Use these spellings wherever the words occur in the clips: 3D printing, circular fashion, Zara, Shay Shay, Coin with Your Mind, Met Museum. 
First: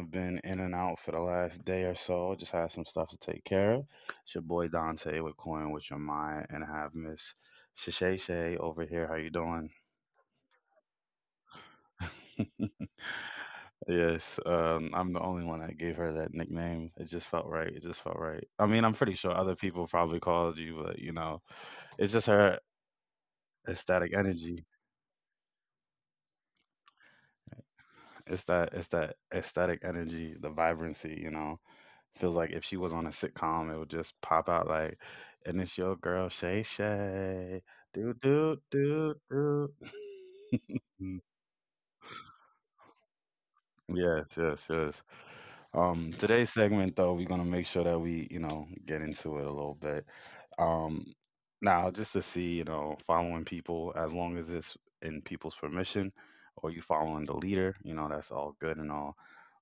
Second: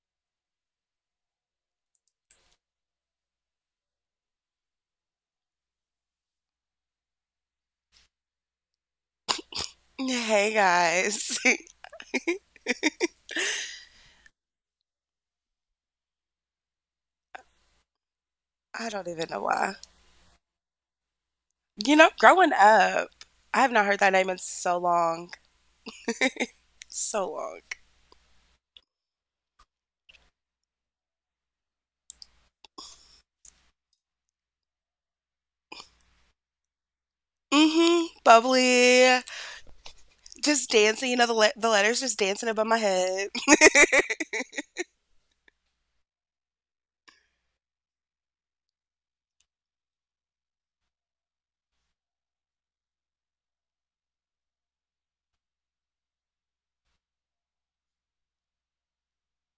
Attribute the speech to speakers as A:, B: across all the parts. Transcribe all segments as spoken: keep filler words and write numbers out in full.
A: have been in and out for the last day or so. Just had some stuff to take care of. It's your boy Dante with Coin with Your Mind, and I have Miss Shay Shay over here. How you doing?
B: Hey guys.
A: Yes, um, I'm the only one that gave her that nickname. It just felt right. It just felt right. I mean,
B: I
A: I'm
B: don't
A: pretty
B: even
A: sure
B: know
A: other
B: why.
A: people probably called you, but you know,
B: You know,
A: it's just
B: growing
A: her
B: up, I have not heard
A: ecstatic
B: that name in
A: energy.
B: so long. So long.
A: It's that it's that ecstatic energy, the vibrancy, you know. Feels like if she was on a sitcom, it would just pop out like, and it's your girl Shay Shay. Do
B: Mm-hmm.
A: do do
B: Bubbly.
A: do.
B: Just dancing,
A: Mm,
B: you know, the, le- the letters just dancing above my head.
A: Yes, yes, yes. Um, today's segment, though, we're gonna make sure that we, you know, get into it a little bit. Um, Now, just to see, you know, following people as long as it's in people's permission, or you following the leader, you know, that's all good and all.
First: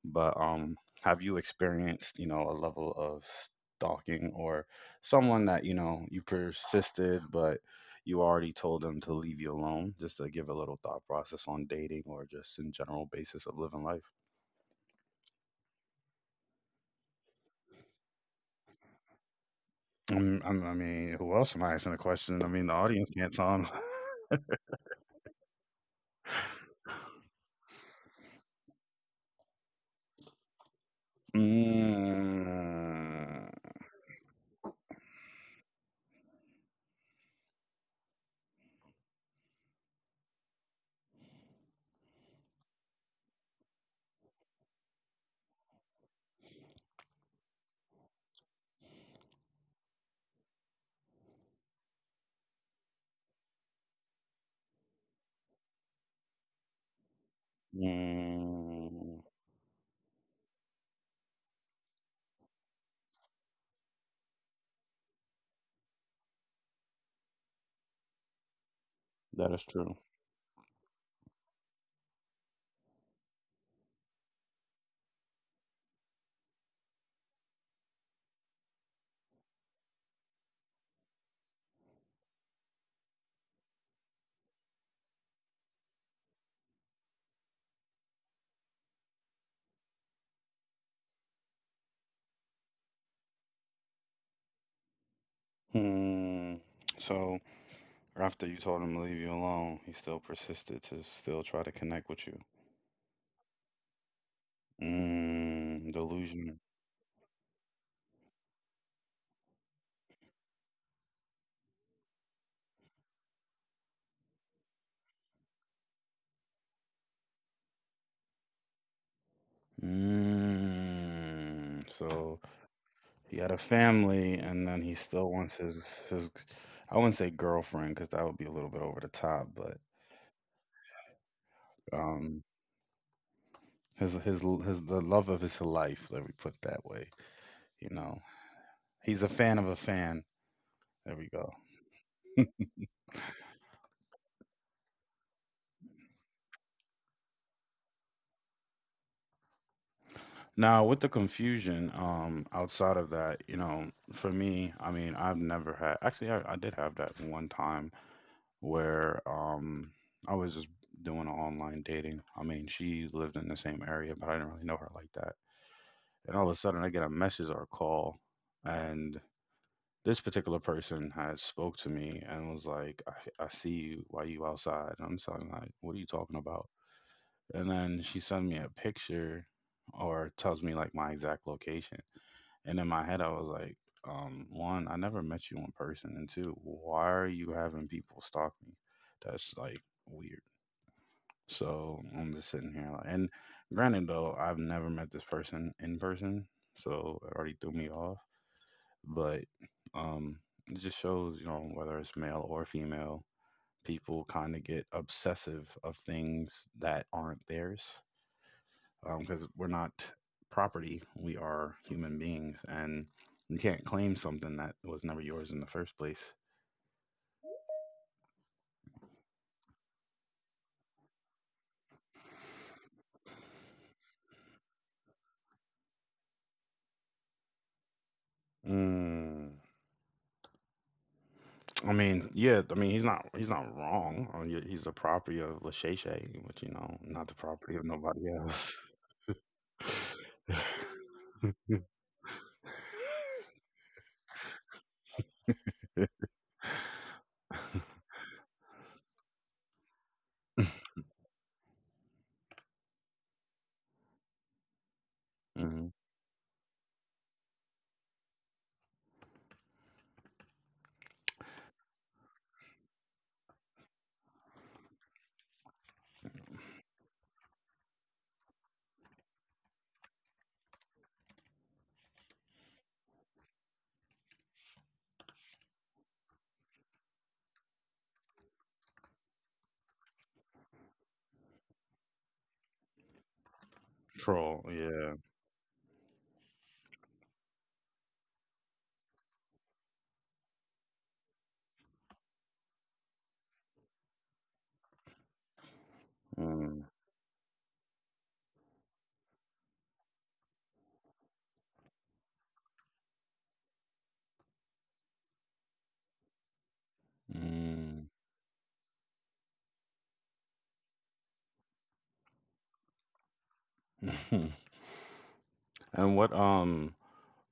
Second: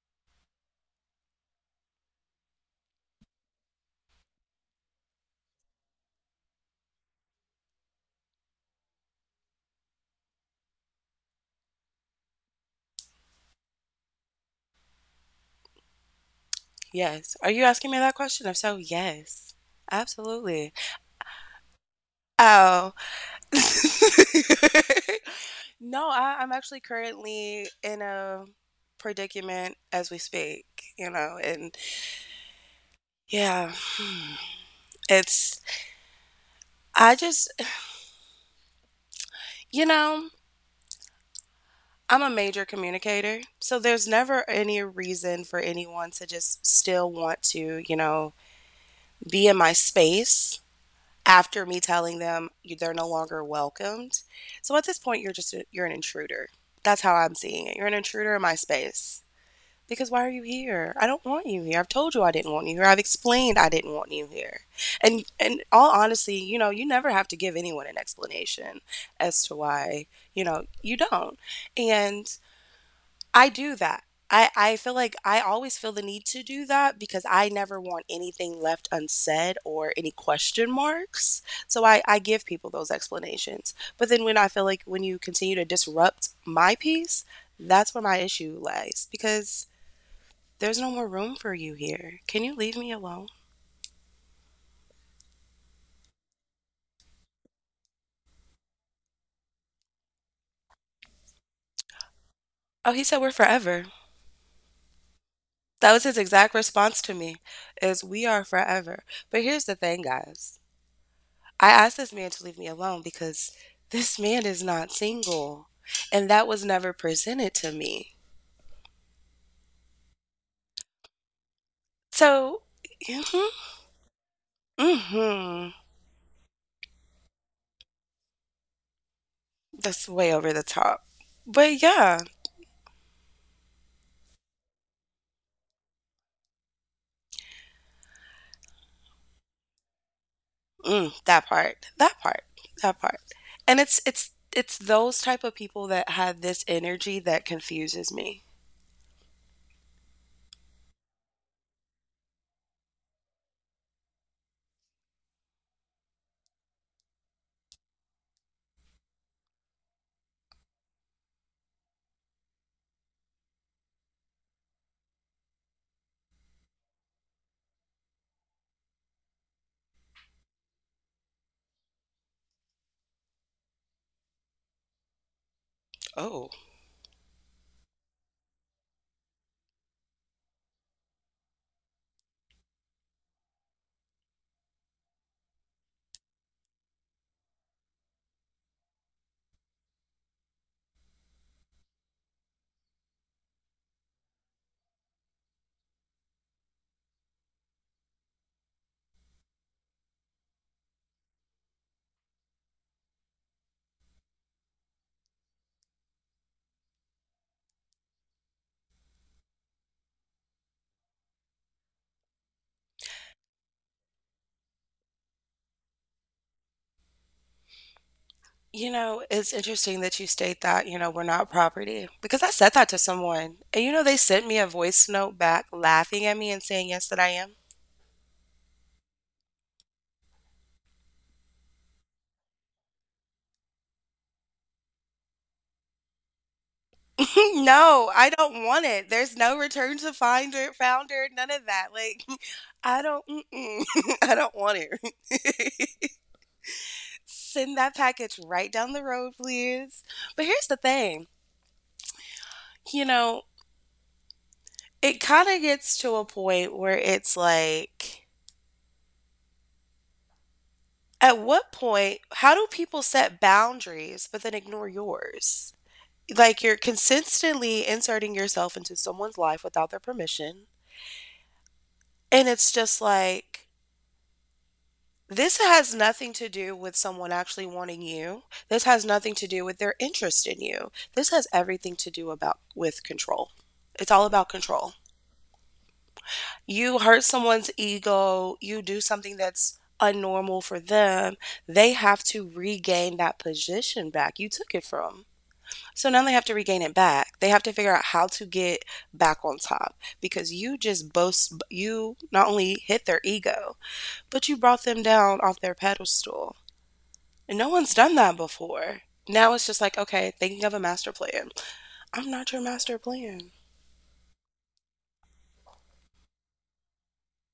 A: But um, have you experienced, you know, a level of stalking, or someone that you know you persisted, but you already told them to leave you alone? Just to give a little thought process on dating or just in general basis of living life.
B: Yes. Are you asking me that question? If so, yes.
A: Mm, i
B: Absolutely.
A: I mean, who else am I asking a question? I mean, the
B: Oh.
A: audience can't tell 'em.
B: No, I, I'm actually currently in a predicament as we speak, you know, and
A: Mm,
B: yeah, it's, I just, You know, I'm a major communicator, so there's never any reason for anyone to just still want to, you know, be in my space after me telling them you- they're no longer welcomed. So at this point, you're just a, you're an intruder. That's how I'm seeing it. You're an intruder in my
A: mm,
B: space. Because why are you here? I don't want you here. I've told you I didn't want you here. I've explained I didn't want you here. And and all honestly, you know, you never have to give anyone an explanation as
A: that
B: to
A: is true.
B: why, you know, you don't. And I do that. I I feel like I always feel the need to do that because I never want anything left unsaid or any question marks. So I I give people those explanations. But then when I feel like when you continue to disrupt my peace, that's where my issue lies because there's no more room for you here. Can you leave me alone?
A: Hmm. So after you told him to leave you alone, he still persisted to still try to connect with you.
B: Oh, he said we're forever. That
A: Mm,
B: was his exact
A: delusion.
B: response to me is we are forever. But here's the thing, guys. I asked this man to leave me alone because this man is not single. And that was never presented to me.
A: Mm. So
B: So,
A: he had a family, and then he still wants
B: hmm,
A: his his. I wouldn't say girlfriend because that would be a little bit over the top, but
B: that's way over the top. But yeah,
A: um, his his his the love of his life. Let me put it that way. You know, he's a fan of a fan.
B: mm,
A: There we
B: that
A: go.
B: part, that part, that part. And it's it's it's those type of people that have this energy that confuses me.
A: Now with the confusion, um, outside of that, you know, for me, I mean, I've never had. Actually, I, I did have that one time where um, I was just doing online dating. I mean, she lived in the same area, but I didn't really know her like that. And all of a sudden, I get a message or a call, and this particular person had spoke to me and was like, I, I see you. Why you outside? And I'm telling her, like, what are you talking
B: Oh,
A: about? And then she sent me a picture or tells me like my exact location. And in my head, I was like, um, one, I never met you in person. And two, why are you having people stalk me? That's like weird. So I'm just sitting here. Like, and granted, though, I've never met this person in person. So it already threw me off, but um, it just shows, you know, whether it's male or female, people kind of get obsessive of things that aren't theirs because we're not property, we are human beings, and you can't claim something that was never yours in the first place.
B: you know, it's interesting that you state that, you know, we're not property because I said that to someone. And you know, they sent me a voice note back laughing at me and saying, yes, that I am.
A: Mm, I mean, yeah, I mean he's not he's not wrong. I mean, he's the property of Lachey, but you know, not the property of
B: No, I
A: nobody
B: don't
A: else.
B: want it. There's no return to finder, founder, none of that. Like, I don't, mm-mm, I don't want it. Send that package right down the road, please. But here's the thing, you know, it kind of
A: Hmm.
B: gets to a point where it's like, at what point, how do people set boundaries but then ignore yours? Like, you're consistently inserting yourself into someone's life without their permission. And it's just like, this has nothing to do with someone actually wanting you. This has nothing to do with their interest in you. This has everything to do about with control. It's all about
A: Troll,
B: control.
A: yeah.
B: You hurt someone's ego, you do something that's unnormal for them, they have to regain that position back you took it from. So now they have to regain
A: Mm.
B: it back. They have to figure out how to get back on top because you just boast you not only hit their ego, but you brought them down off their pedestal. And no one's
A: Mm.
B: done that before. Now it's just like, okay, thinking of a master plan. I'm not your master plan.
A: Mhm. And what um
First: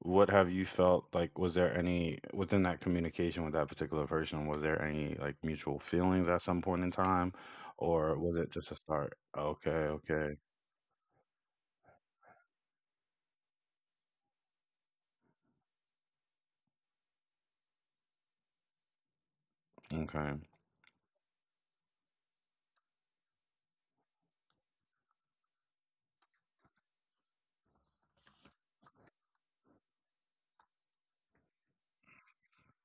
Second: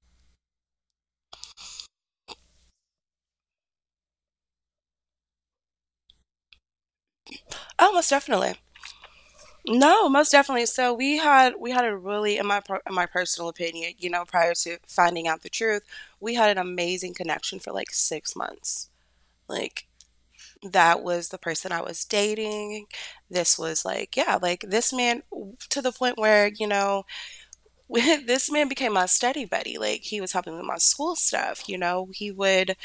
A: what have you felt like, was there any within that communication with that particular person, was there any like mutual feelings at some point in time?
B: Oh, most
A: Or was it
B: definitely.
A: just a start? Okay,
B: No, most
A: okay,
B: definitely. So we had we had a really, in my per- in my personal opinion, you know, prior to finding out the truth, we had an amazing connection for like six months. Like
A: okay.
B: that was the person I was dating. This was like, yeah, like this man to the point where, you know, this man became my study buddy. Like he was helping me with my school stuff. You know, he would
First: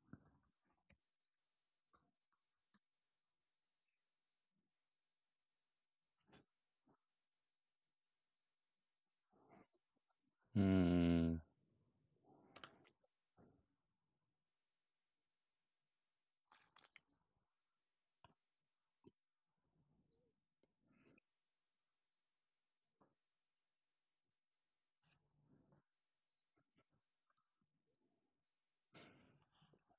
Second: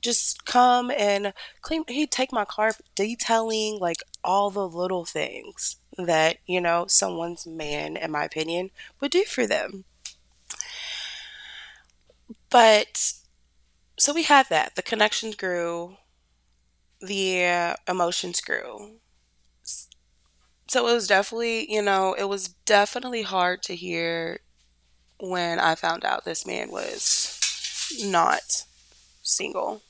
B: just come and clean, he'd take my car for detailing, like all the little things that you know someone's man in my opinion would do for them.
A: Hmm,
B: But so we had that, the connections grew, the uh, emotions grew, so it was definitely, you know, it was definitely hard to hear when I found out this man was not single.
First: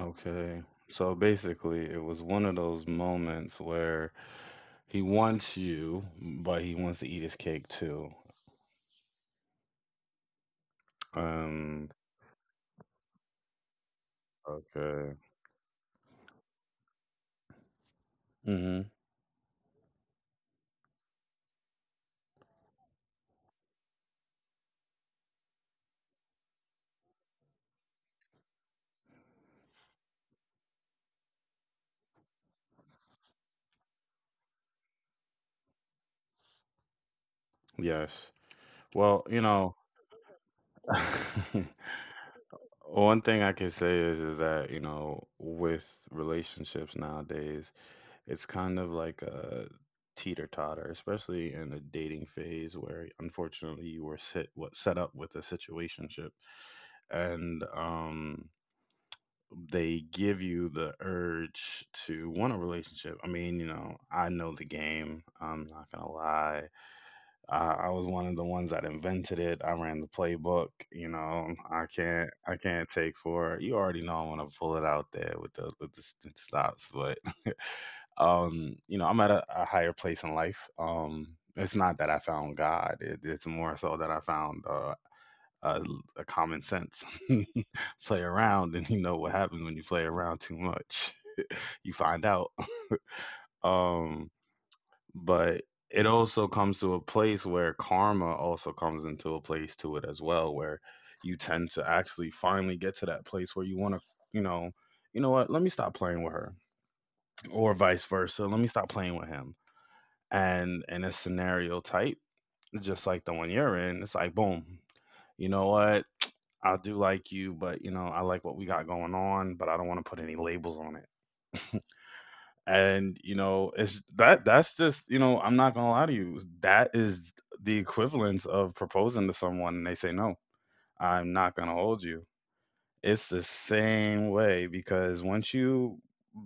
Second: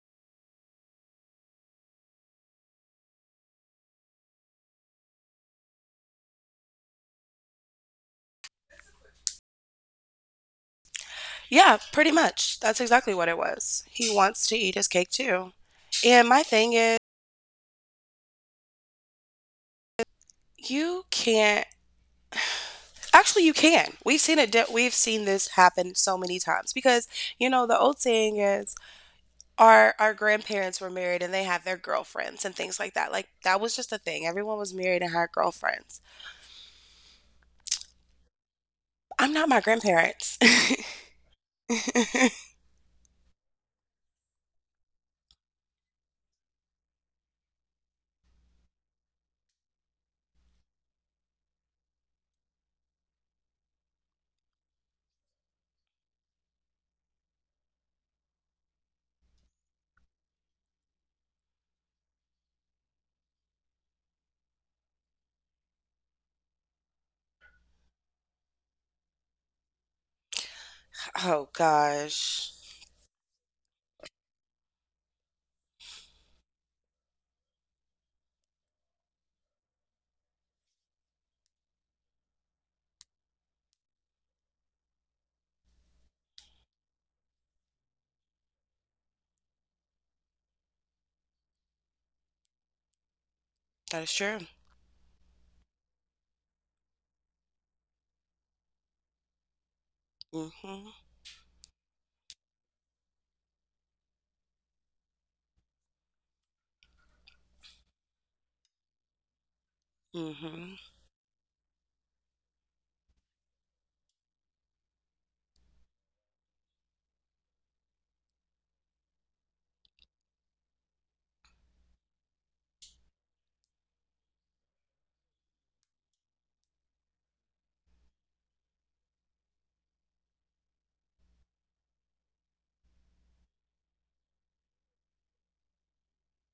A: okay. So basically it was one of those moments where he wants you, but he wants to eat his cake too.
B: Yeah,
A: Um,
B: pretty much that's exactly what it was, he wants to eat his cake
A: okay.
B: too. And my thing is,
A: Mm-hmm.
B: you can't. Actually, you can. We've seen it. de- We've seen this happen so many times because you know the old saying is, our our grandparents were married and they had their girlfriends and things like that. Like that was just a thing. Everyone was married and had girlfriends.
A: Yes.
B: I'm
A: Well,
B: not
A: you
B: my
A: know,
B: grandparents.
A: one thing I can say is is that, you know, with relationships nowadays, it's kind of like a teeter-totter, especially in the dating phase where unfortunately you were set what set up with a situationship, and um they give you the urge to want a relationship. I mean, you know, I know the game, I'm not gonna lie. I, I was one of the ones that invented it. I ran the playbook. You
B: Oh
A: know, I can't
B: gosh,
A: I can't take for you already know I'm gonna pull it out there with the with the, s- the stops. But um, you know, I'm at a, a higher place in life. Um, it's not that I found God. It, it's more so that I found uh, a, a common sense. Play around, and you know what happens when you play around too much. You find out.
B: that is
A: Um.
B: true.
A: But it also comes to a place where karma also comes into a place to it as well, where
B: Mhm.
A: you tend to actually finally get to that place where you want to, you know, you know what, let me stop playing with her, or vice versa, let me stop playing with him.
B: Mhm.
A: And in a scenario type just like the one you're in, it's like boom, you know what, I do like you, but you know, I like what we got going on, but I don't want to put any labels on it. And you know, it's that, that's just, you know, I'm not gonna lie to you, that is the equivalence of proposing to someone and they say no. I'm not gonna hold you. It's the same way because once you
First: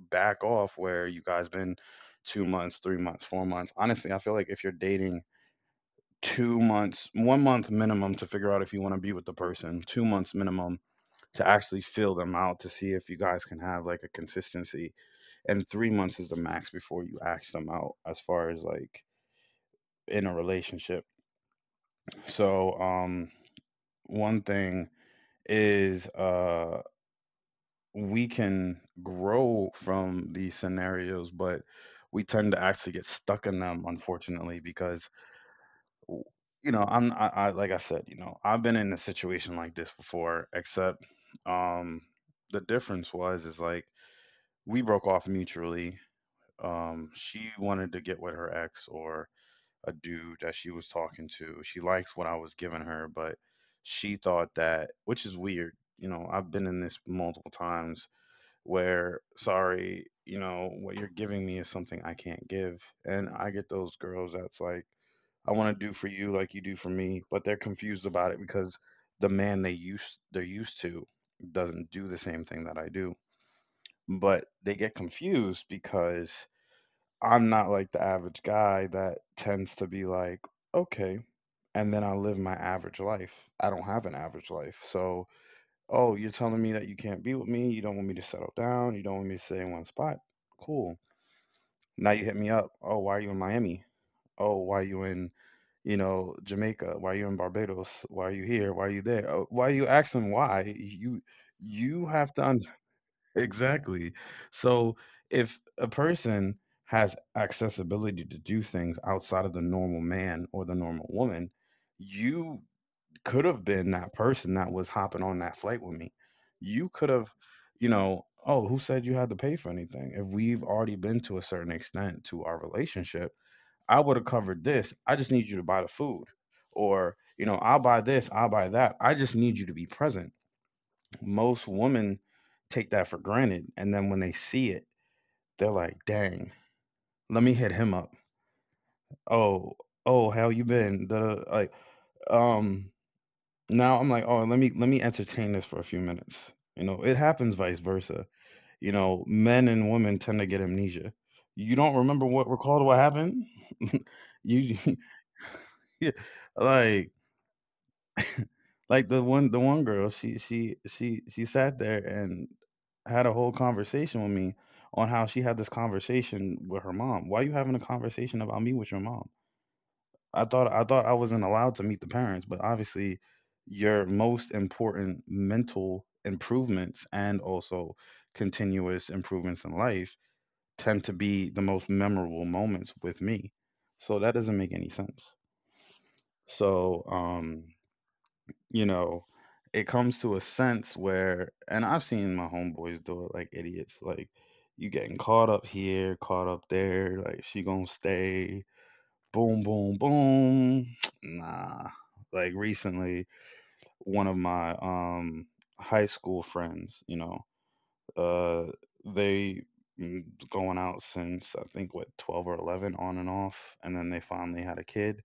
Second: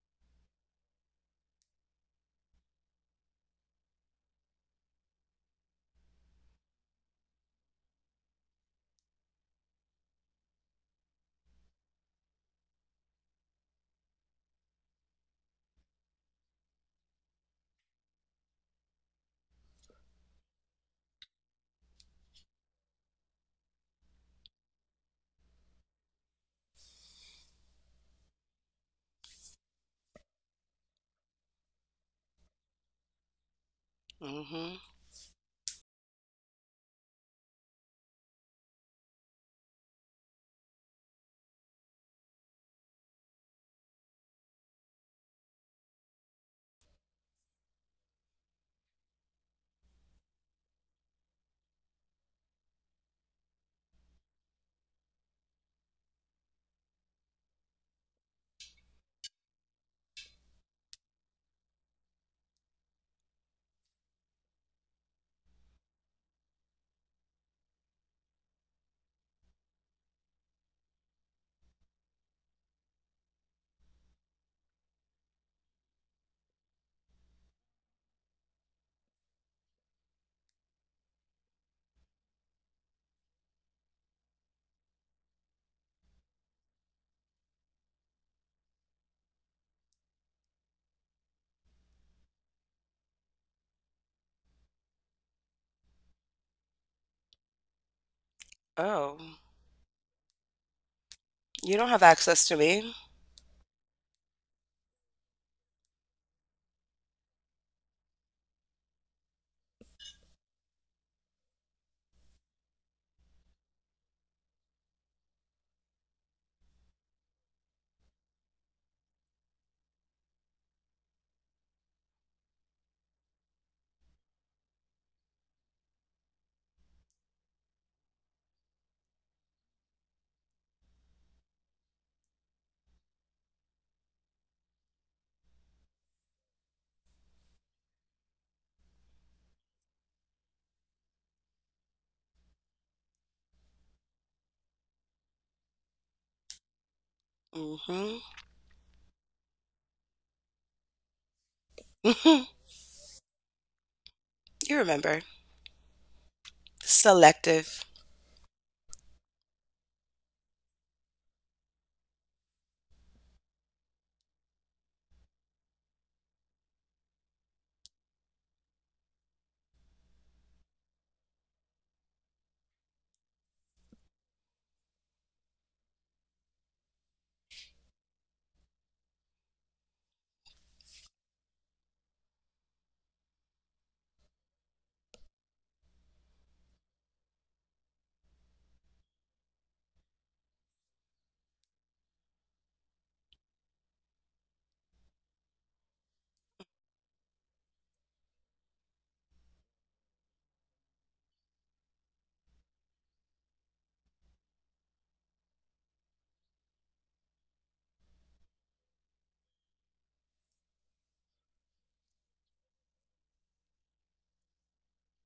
A: back off, where you guys been, two months, three months, four months? Honestly, I feel like if you're dating, two months, one month minimum to figure out if you want to be with the person, two months minimum to actually feel them out to see if you guys can have like a consistency, and three months is the max before you ask them out as far as like in a relationship. So um one thing is uh we can grow from these scenarios, but we tend to actually get stuck in them unfortunately
B: Mhm.
A: because you know i'm I, I like I said, you know, I've been in a situation like this before, except um the difference was is like we broke off mutually. Um she wanted to get with her ex or a dude that she was talking to. She likes what I was giving her, but she thought that, which is weird. You know, I've been in this multiple times where, sorry, you know, what you're giving me is something I can't give. And I get those girls that's like, I want to do for you like you do for me, but they're confused about it because the man they used they're used to doesn't do the same thing that I do. But they get confused because I'm not like the average guy that tends to be like, okay, and then I live my average life. I don't have an average life. So, oh, you're telling me that you can't be with me. You don't want me to settle down. You don't want me to stay in one spot. Cool. Now you hit me up. Oh, why are you in Miami? Oh, why are you in, you know, Jamaica? Why are you in Barbados? Why are you here? Why are you
B: Oh,
A: there? Oh, why are you asking why? You
B: you don't have
A: you have
B: access to
A: to.
B: me.
A: Exactly. So if a person has accessibility to do things outside of the normal man or the normal woman, you could have been that person that was hopping on that flight with me. You could have, you know, oh, who said you had to pay for anything? If we've already been to a certain extent to our relationship, I would have covered this. I just need you to buy the food. Or, you know, I'll buy this, I'll buy that. I just need you to be present. Most women take that for granted, and then when they see it, they're like, "Dang, let me hit him up." Oh, oh, how you been? The like, um, now I'm like, oh, let me let me entertain this for a few minutes. You know, it happens vice
B: Mhm.
A: versa. You know, men and women tend to get amnesia. You don't remember
B: You
A: what recalled what happened. You
B: remember?
A: like
B: Selective.
A: Like the one the one girl, she she she she sat there and had a whole conversation with me on how she had this conversation with her mom. Why you having a conversation about me with your mom? I thought I thought I wasn't allowed to meet the parents, but obviously your most important mental improvements and also continuous improvements in life tend to be the most memorable moments with me. So that doesn't make any sense. So um you know, it comes to a sense where, and I've seen my homeboys do it like idiots. Like, you getting caught up here, caught up there. Like, she gonna stay. Boom, boom, boom. Nah. Like recently, one of my um high school friends, you know, uh, they mm, going out since I think what twelve or eleven on and off, and then they finally had a kid.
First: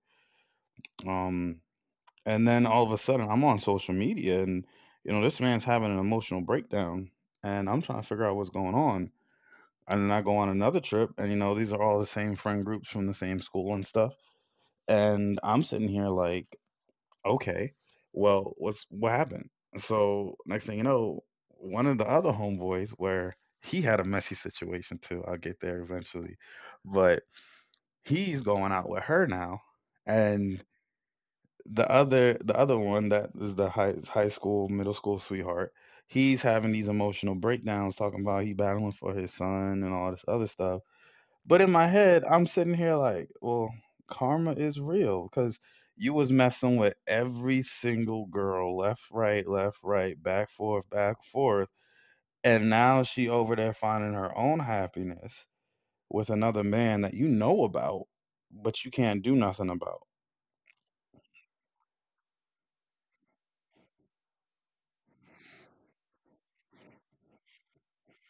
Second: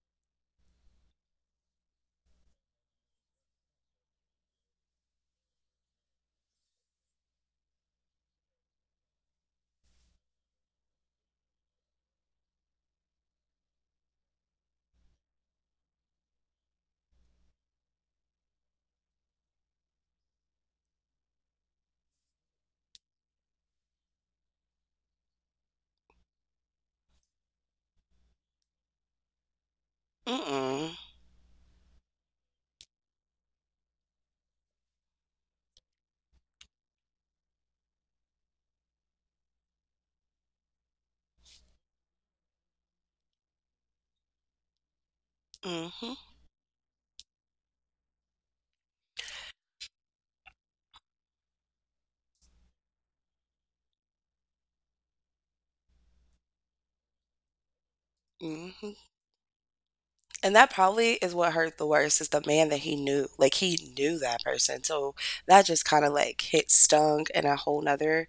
A: Um, and then all of a sudden, I'm on social media, and you know this man's having an emotional breakdown, and I'm trying to figure out what's going on. And then I go on another trip, and you know these are all the same friend groups from the same school and stuff. And I'm sitting here like, okay, well, what's what happened? So next thing you know, one of the other homeboys, where he had a messy situation too. I'll get there eventually, but he's going out with her now. And
B: Mm.
A: the other the other one that is the high high school middle school sweetheart, he's having these emotional breakdowns, talking about he battling for his son and all this other stuff. But in my head, I'm sitting here like, well, karma is real, because you
B: Mhm.
A: was messing with every single girl, left right left right back forth back forth. And now she over there finding her own happiness with another man that you know about, but you
B: Mhm.
A: can't do nothing about.
B: And that probably is what hurt the worst is the man that he knew. Like he knew that person. So that just kind of like hit stung in a whole nother,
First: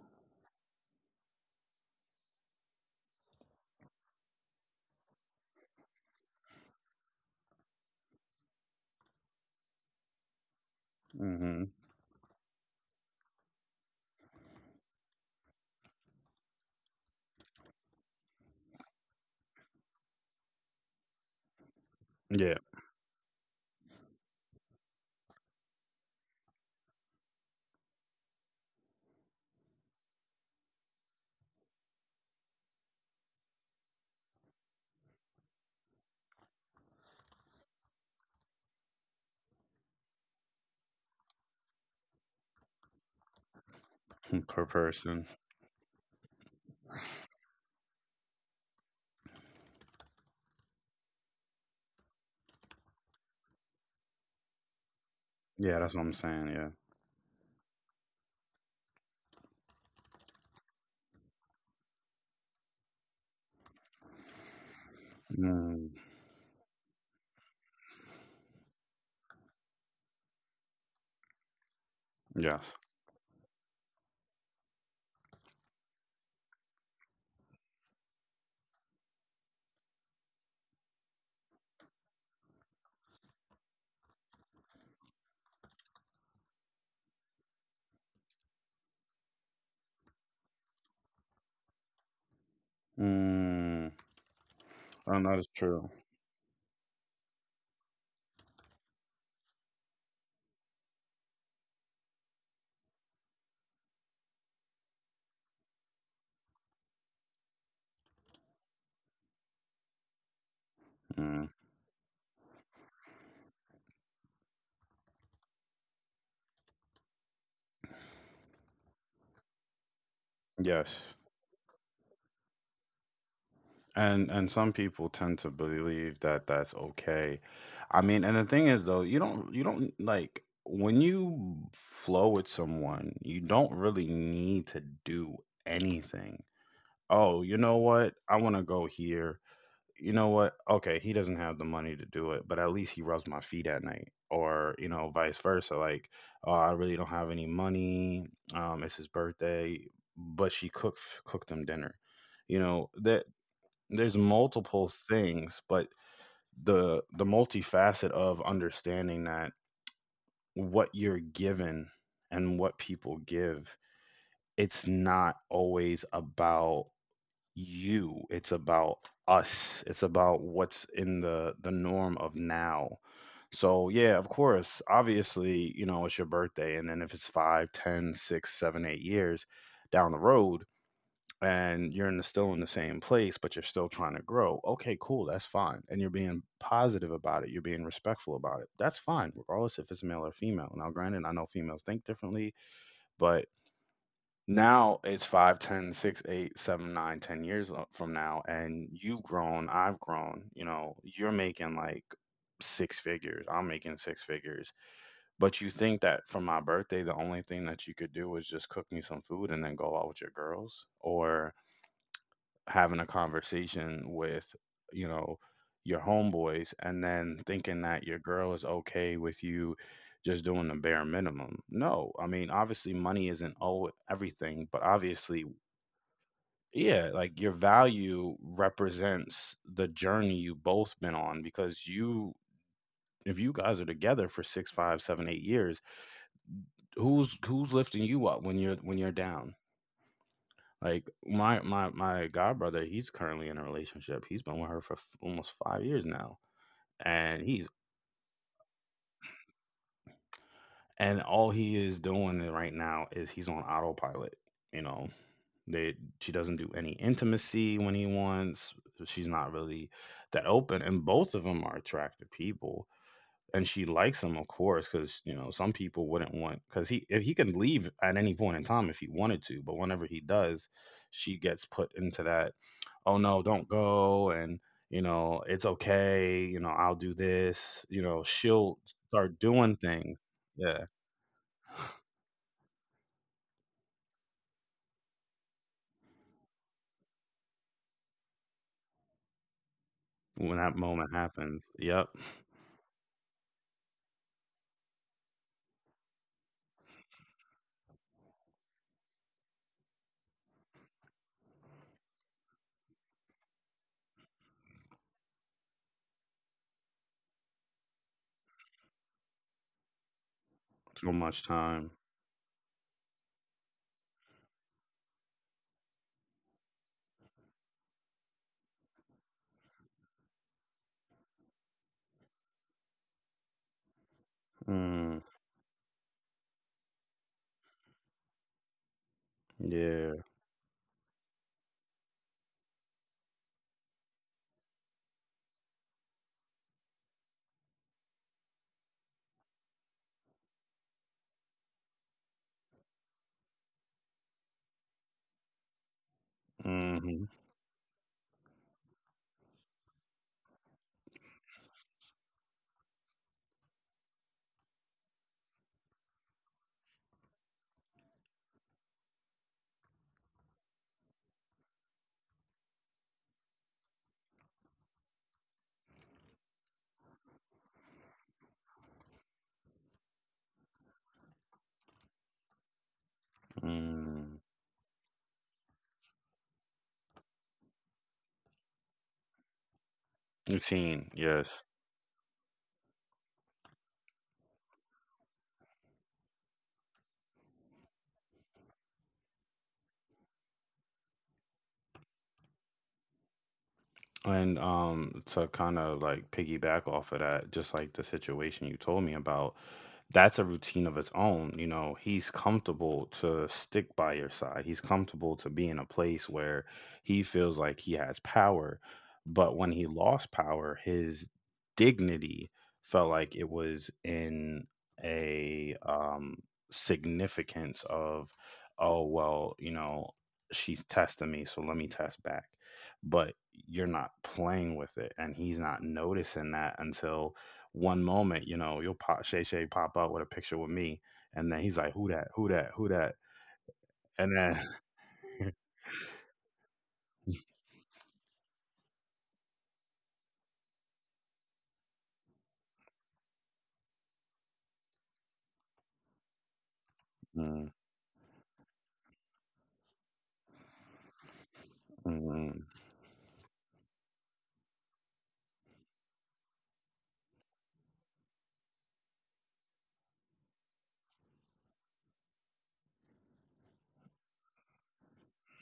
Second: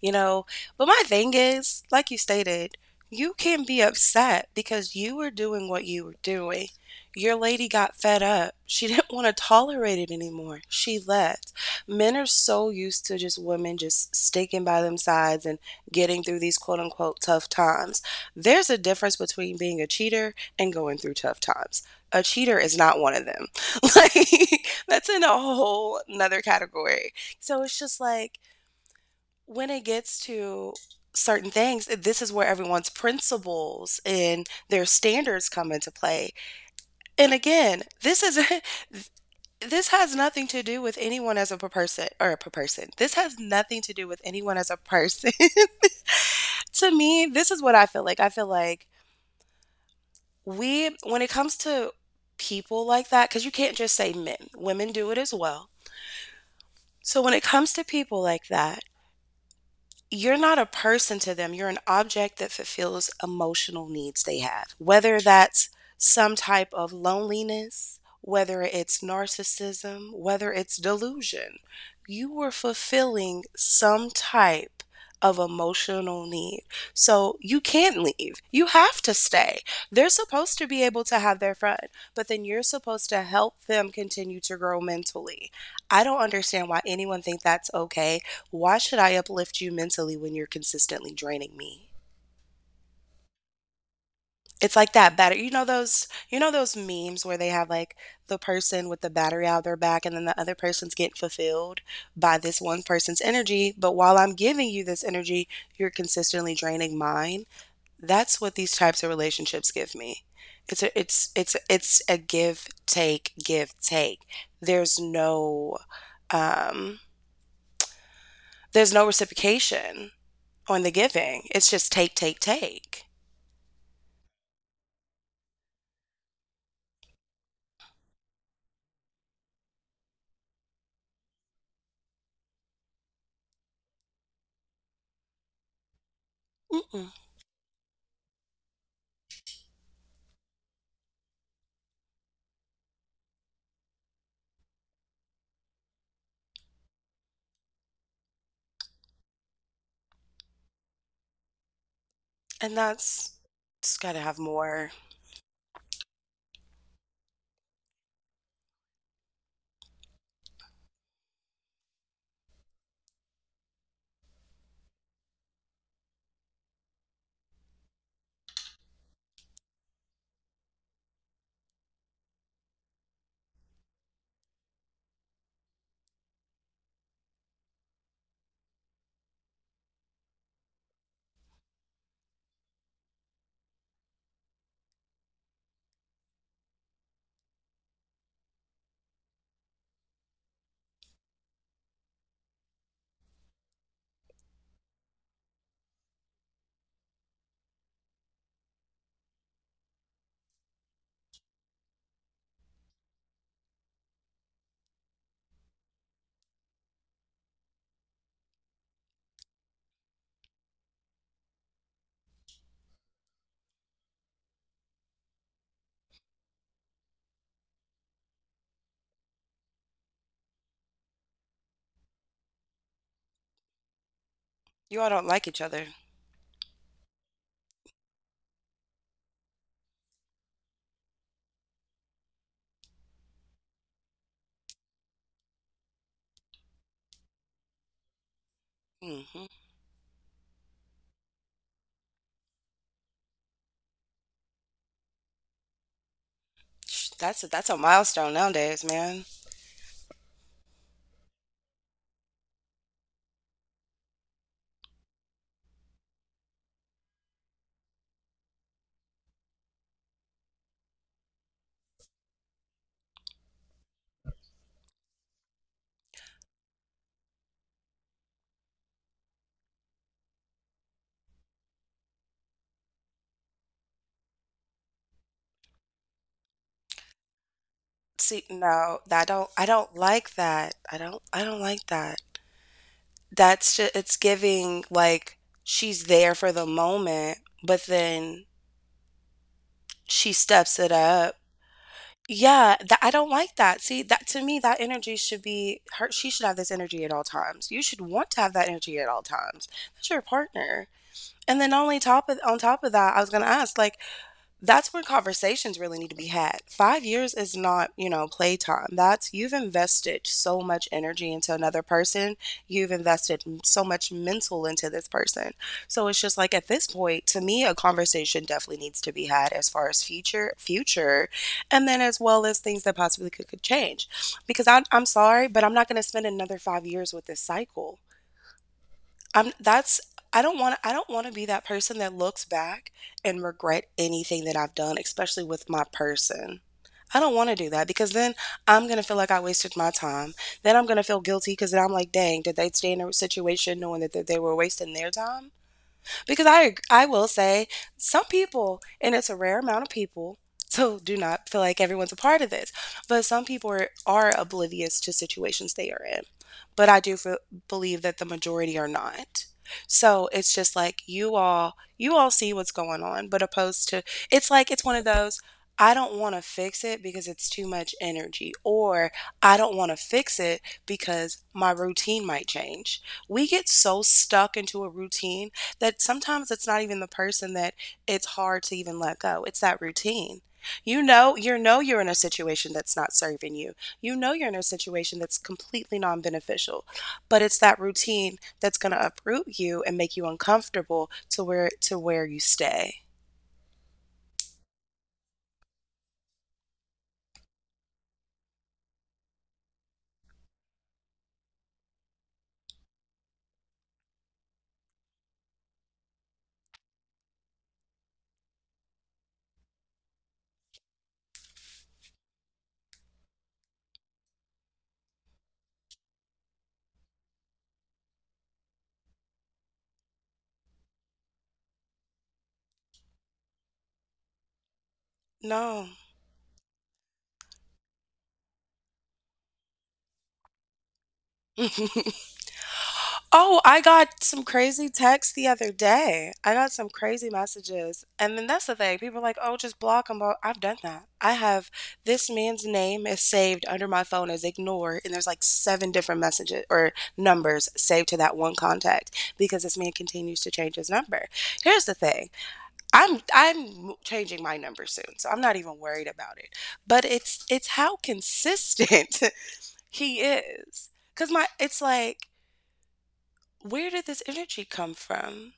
B: you know. But my thing is, like you stated, you can be upset because you were doing what you were doing. Your lady got fed up. She didn't want to tolerate it anymore. She left.
A: Hmm.
B: Men are so used to just women just sticking by them sides and getting through these quote unquote tough times. There's a difference between being a cheater and going through tough times. A
A: Yeah.
B: cheater is not one of them. Like that's in a whole another category. So it's just like when it gets to certain things, eh, this is where everyone's principles and their standards come into play. And again, this is this has nothing to do with anyone as a per- person or a per- person. This has nothing to do with anyone
A: Per
B: as a
A: person.
B: person. To me, this is what I feel like. I feel like we when it comes to people like that, cuz you can't just say men. Women do it as well.
A: Yeah, that's what I'm saying. Yeah.
B: So when it comes to people like that, you're not a person to them, you're an object that fulfills emotional needs they have, whether that's
A: Mm,
B: some type of loneliness, whether it's narcissism, whether it's delusion. You were
A: yes.
B: fulfilling some type of emotional need. So you can't leave. You have to stay. They're supposed to be able to have their fun, but then you're supposed to help them continue to grow mentally. I don't understand why anyone think that's okay. Why should I uplift you mentally when you're consistently draining me?
A: Mm,
B: It's like that
A: and that is
B: battery. You know
A: true.
B: those you know those memes where they have like the person with the battery out of their back and then the other person's getting fulfilled by this one person's energy, but while I'm giving you this energy, you're consistently draining mine. That's what these types of relationships give me. It's a it's
A: Mm,
B: it's it's a give take give take. There's no um there's no reciprocation on the
A: yes.
B: giving. It's just take, take, take.
A: And and some people tend to believe that that's okay. I mean, and the thing is though, you don't you don't like, when you flow with someone, you don't really need to do anything.
B: Mm-mm.
A: Oh, you know what? I want to go here. You know what? Okay, he doesn't have the money to do it, but at least he rubs my feet at night, or, you know, vice versa. Like, oh, I really don't have any money. Um, it's his birthday, but she cooked cooked him dinner. You
B: And
A: know that
B: that's just got
A: there's
B: to have
A: multiple
B: more.
A: things, but the the multifacet of understanding that what you're given and what people give, it's not always about you. It's about us. It's about what's in the the norm of now. So yeah, of course, obviously, you know, it's your birthday. And then if it's five ten six seven eight years down the road, and you're in the, still in the same place, but you're still trying to grow. Okay, cool, that's fine. And you're being positive about it, you're being respectful about it. That's fine, regardless if it's male or female. Now granted, I know females think differently, but now it's five, ten, six, eight, seven, nine, ten years o- from now, and you've grown, I've grown, you know, you're making like six figures, I'm making six figures. But you think that for my birthday the only thing that you could do was just cook me some food and then go out with your girls, or having a conversation with, you know, your homeboys, and then thinking that your girl is okay with you just doing the bare minimum? No, I mean, obviously money isn't all everything, but
B: You all don't
A: obviously,
B: like each other.
A: yeah, like, your value represents the journey you both been on. Because you, if you guys are together for six, five, seven, eight years, who's who's lifting you up when you're when you're
B: Mm-hmm.
A: down? Like my my my god brother, he's currently in a relationship. He's been with her for f- almost five years now, and
B: That's a,
A: he's
B: that's a milestone nowadays, man.
A: and all he is doing right now is he's on autopilot. You know, They she doesn't do any intimacy when he wants. so She's not really that open, and both of them are attractive people. And she likes him, of course, because you know some people wouldn't want, because he, if he can leave at any point in time if he wanted to, but whenever he does, she gets put into that. Oh no, don't go, and you know it's okay. You know I'll do this. You know
B: See,
A: she'll
B: no, I
A: start
B: don't. I
A: doing
B: don't
A: things.
B: like that.
A: Yeah,
B: I don't. I don't like that. That's just, it's giving like she's there for the moment, but then she
A: when that
B: steps it
A: moment
B: up.
A: happens. Yep,
B: Yeah, that I don't like that. See, that to me, that energy should be her. She should have this energy at all times. You should want to have that energy at all times. That's your partner. And then only top of on top of that, I was gonna ask, like, that's when conversations really need to be had. Five years is not, you know, playtime. That's, you've invested so much
A: so
B: energy
A: much
B: into another
A: time.
B: person. You've invested m- so much mental into this person. So it's just like at this point, to me, a conversation definitely needs to be had as far as future, future, and then as well as things that possibly could, could change. Because I, I'm
A: Mm,
B: sorry, but I'm not going to spend another five years with this cycle. I'm that's
A: yeah.
B: I don't want, I don't want to be that person that looks back and regret anything that I've done, especially with my person. I don't want to do that because then I'm going to feel like I wasted my time. Then I'm going to feel guilty because then I'm like, dang, did they stay in a situation knowing that, that they were wasting their time? Because I I
A: Mhm.
B: will say some people, and it's a rare amount of people, so do not feel like everyone's a part of this, but some people are, are oblivious to situations they are in. But I do feel, believe that the majority are not. So it's just like you all you all see what's going on, but opposed to it's like it's one of those I don't want to fix it because it's too much energy, or I don't want to fix it because my routine might change. We get so
A: Mm.
B: stuck into a routine that sometimes it's not even the person that it's hard to even let go. It's that routine. You
A: Routine,
B: know, you
A: yes.
B: know you're in a situation that's not serving you. You know you're in a situation that's completely non-beneficial. But it's that routine that's going to uproot you and make you uncomfortable to where to where you stay.
A: And um to kind of like piggyback off of that, just like the situation you told me about, that's a routine of its own. You know, he's comfortable to stick by your side, he's comfortable to be in a place where he feels like he has power. But when he lost power, his dignity felt like it was in a um, significance of, oh, well, you know, she's testing me, so let me test back. But you're not playing with it, and he's not
B: No.
A: noticing that until one moment, you know, you'll pop, Shay Shay pop up with a picture with me, and then he's like, "Who that? Who that? Who that?"
B: Oh, I got
A: And
B: some crazy texts the other day. I got some crazy messages. And then that's the thing. People are like, oh, just block them. I've done that. I have this man's name is saved under my phone as ignore. And there's like seven different messages or
A: then
B: numbers saved to that one contact because this man continues to change his number. Here's the
A: mm,
B: thing.
A: mm,
B: I'm I'm changing my number soon, so I'm not even worried about it. But it's it's how consistent he is. Cause my it's like where did this energy come from?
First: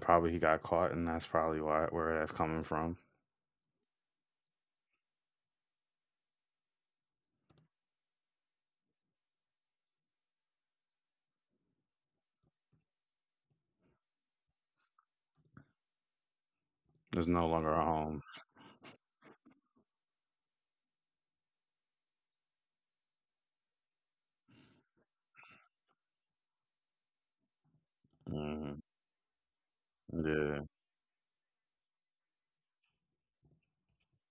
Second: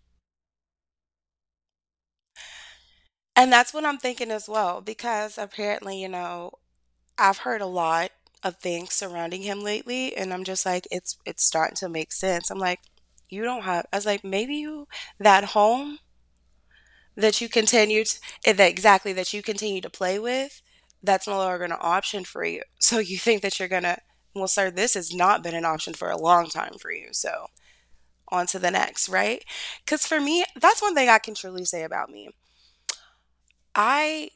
A: probably he got caught, and that's probably why where that's coming from.
B: And that's what I'm thinking as well, because apparently, you know, I've heard a lot of things surrounding him lately, and I'm just like, it's it's starting to make sense. I'm like, you don't have. I was like, maybe you that home
A: There's
B: that you
A: no longer a
B: continued
A: home.
B: eh, that exactly that you continue to play with, that's no longer an option for you. So you think that you're gonna, well, sir, this has not been an option for a long time for you. So on to the
A: Mm,
B: next, right? Because for me,
A: yeah.
B: that's one thing I can truly say about me. I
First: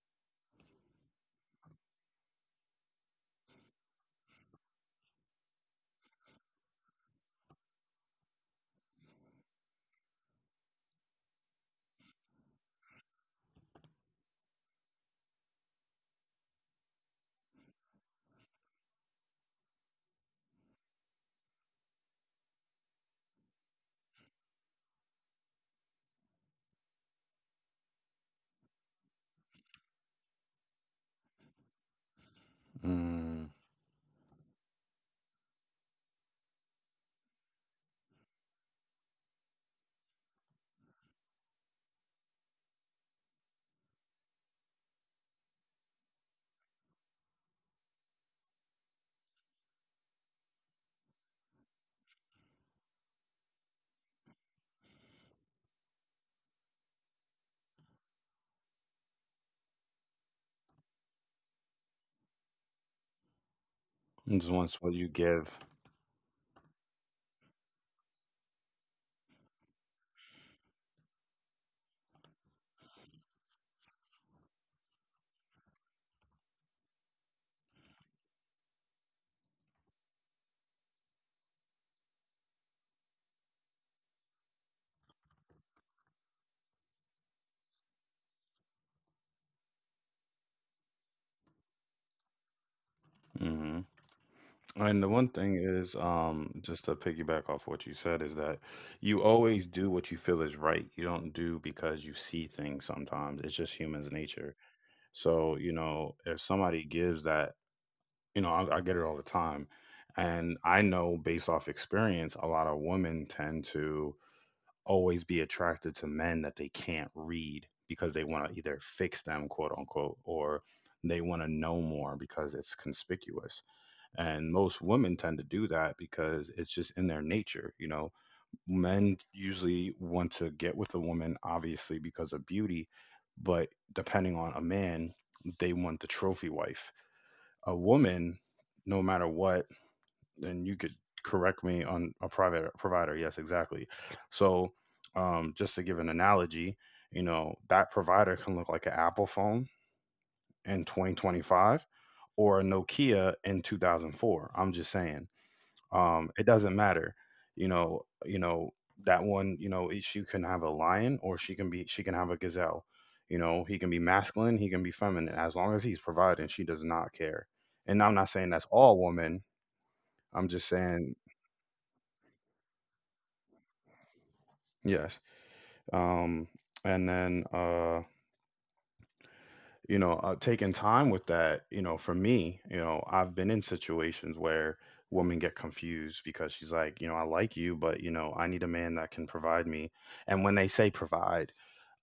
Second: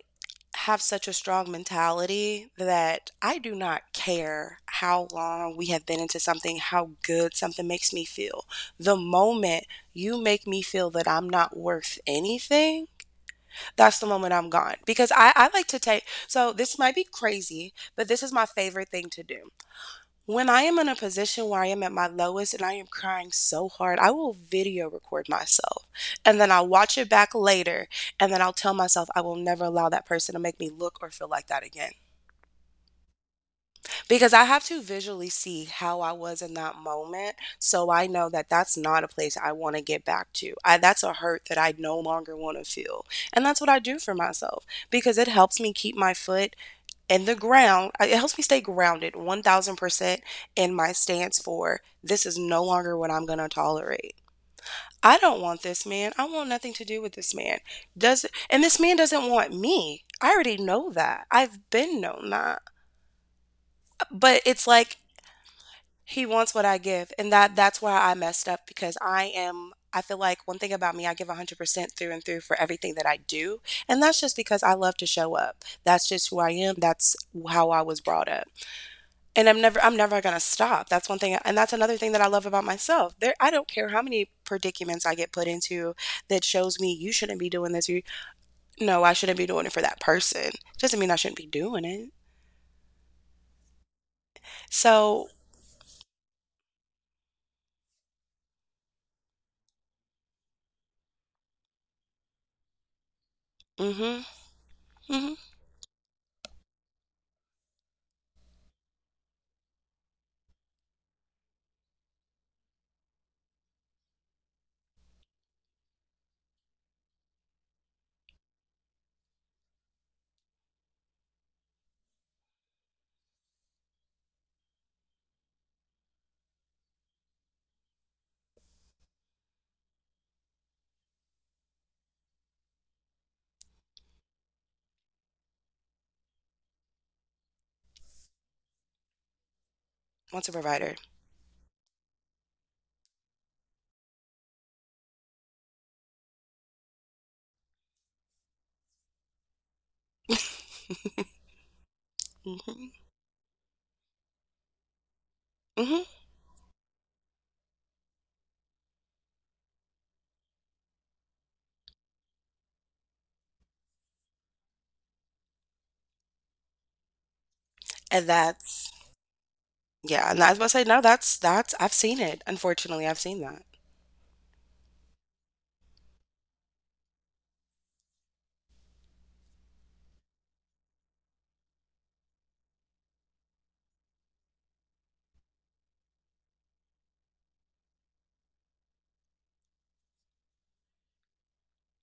B: have such a strong mentality that I do not care how long we have been into something, how good something makes me feel. The moment you make me feel that I'm not worth anything, that's the moment I'm gone. Because I, I like to take, so this might be crazy, but this is my favorite thing to do. When I am in a position where I am at my lowest and I am crying so hard, I will video record myself and then I'll watch it back later. And then I'll tell myself I will never allow that person to make me look or feel like that again.
A: Mm,
B: Because I have to visually see how I was in that moment. So I know that that's not a place I want to get back to. I, that's a hurt that I no longer want to feel. And that's what I do for myself because it helps me keep my foot and the ground, it helps me stay grounded one thousand percent in my stance, for this is no longer what I'm going to tolerate. I don't want this man, I want nothing to do with this man does, and this man doesn't want me. I already know that, I've been known that. But
A: just
B: it's
A: wants
B: like
A: what you give.
B: he wants what I give, and that that's why I messed up. Because i am i feel like one thing about me, I give one hundred percent through and through for everything that I do. And that's just because I love to show up. That's just who I am. That's how I was brought up. And I'm never I'm never going to stop. That's one thing, and that's another thing that I love about myself. There, I don't care how many predicaments I get put into that shows me you shouldn't be doing this. You no, I shouldn't be doing it for that person. Doesn't mean I shouldn't be doing it.
A: Hmm. And the one
B: So,
A: thing is, um, just to piggyback off what you said, is that you always do what you feel is right. You don't do because you see things sometimes. It's just human's
B: mhm.
A: nature.
B: Mhm.
A: So, you know, if somebody gives that, you know, I, I get it all the time. And I know based off experience a lot of women tend to always be attracted to men that they can't read, because they want to either fix them, quote unquote, or they want to know more, because it's conspicuous. And most women tend to do that because it's just in their nature, you know. Men usually want to get with a woman, obviously, because of beauty, but depending on a man, they want the trophy wife, a woman, no matter what.
B: Once a
A: And you could
B: provider.
A: correct me on a private provider. Yes, exactly. So, um, just to give an analogy, you know, that provider can look like an Apple phone in twenty twenty-five or a
B: Mhm.
A: Nokia in two thousand four. I'm just saying,
B: Mhm.
A: um, it doesn't matter. You know, you know that one. You know, she can have a lion, or she can be she can have a gazelle. You know, he can be masculine, he can be feminine. As long as he's providing, she does not care. And I'm
B: And
A: not saying that's
B: that's
A: all women.
B: yeah, and
A: I'm
B: I was about
A: just
B: to say no,
A: saying,
B: that's that's I've seen it. Unfortunately, I've seen that.
A: yes. um, and then uh, you know, uh, taking time with that, you know, for me, you know, I've been in situations where women get confused, because she's like, you know, I like you, but, you know, I need a man that can provide me. And when they say provide,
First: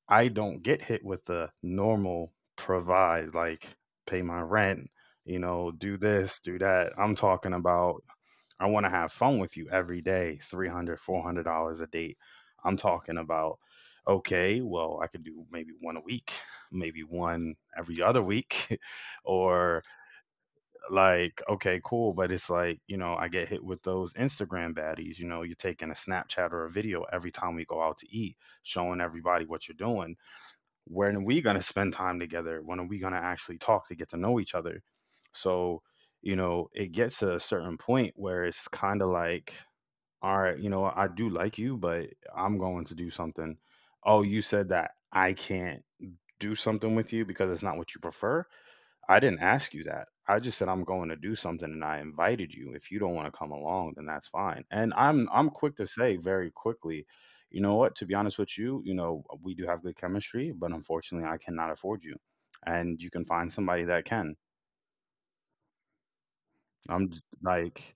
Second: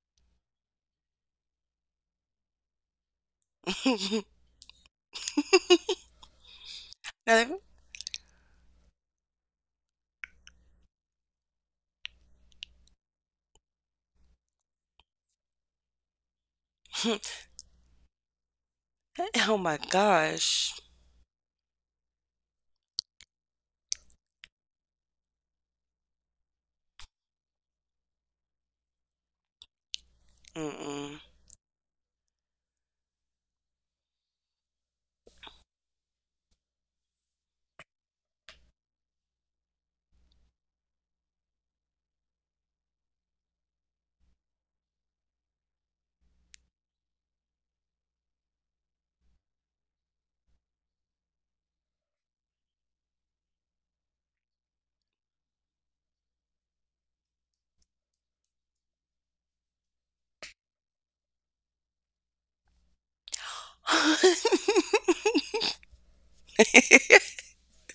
A: I don't get hit with the normal provide, like, pay my rent, you know, do this do that. I'm talking
B: Now
A: about I want to have fun with you every day, three hundred four hundred dollars a date. I'm talking about, okay, well, I could do maybe one a week, maybe
B: they-
A: one every other week,
B: Oh my
A: or
B: gosh.
A: like, okay, cool. But it's like, you know, I get hit with those Instagram baddies. You know, you're taking a Snapchat or a video every time we go out to eat, showing everybody what you're doing. When
B: Mm-mm.
A: are we going to spend time together? When are we going to actually talk to get to know each other? So, you know, it gets to a certain point where it's kind of like, all right, you know what, I do like you, but I'm going to do something. Oh, you said that I can't do something with you because it's not what you prefer. I didn't ask you that. I just said I'm going to do something and I invited you. If you don't want to come along, then that's fine. And I'm I'm quick to say very quickly, you know what, to be honest with you, you know, we do have good chemistry, but unfortunately I cannot afford you. And you can find somebody that can. I'm j- like,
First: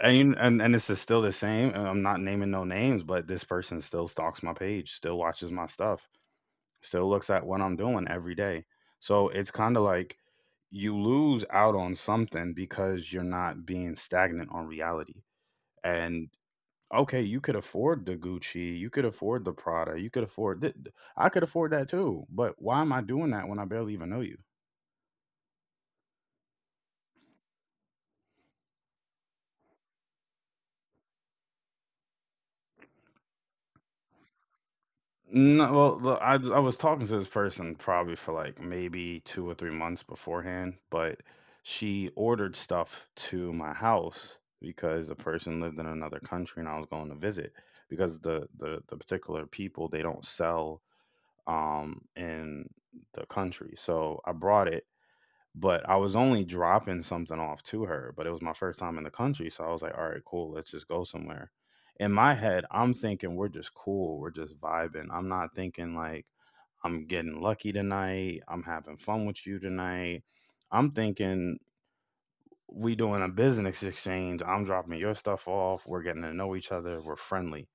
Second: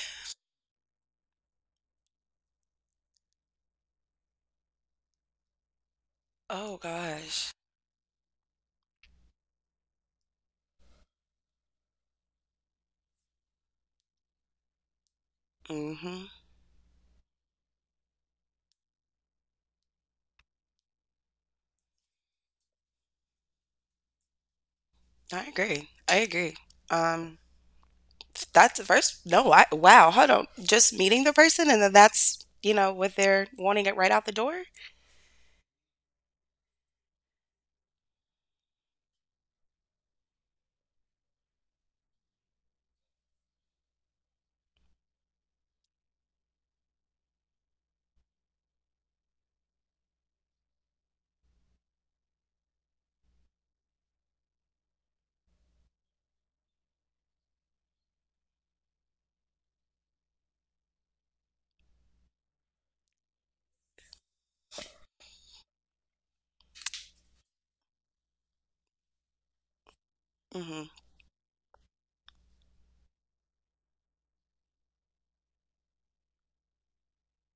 A: and and, and it's still the same. And I'm not naming no names, but this person still stalks my page, still watches my stuff,
B: Oh
A: still looks at
B: gosh.
A: what I'm doing every day. So it's kind of like you lose out on something because you're not being stagnant on reality.
B: Mhm.
A: And okay, you could afford the Gucci, you could afford the Prada, you could afford th- I could afford that too. But why am I doing that when I barely even know you?
B: I agree. I agree. Um, that's the first. No, I wow. Hold on. Just meeting the person, and then that's you know what they're wanting it right out the door.
A: No, well, the- I I was talking to this person probably for like maybe two or three months beforehand, but she ordered stuff to my house because the person lived in another country and I was going to visit, because the the the particular people they don't sell um in the country. So I brought it. But I was only dropping something off to her, but it was my first time in the country, so I was like, "All right, cool, let's just go somewhere." In my head, I'm thinking we're just cool, we're just vibing. I'm not thinking like I'm getting lucky tonight, I'm having fun with you tonight. I'm
B: Hmm.
A: thinking we doing a business exchange. I'm dropping your stuff off. We're getting to know each other. We're friendly.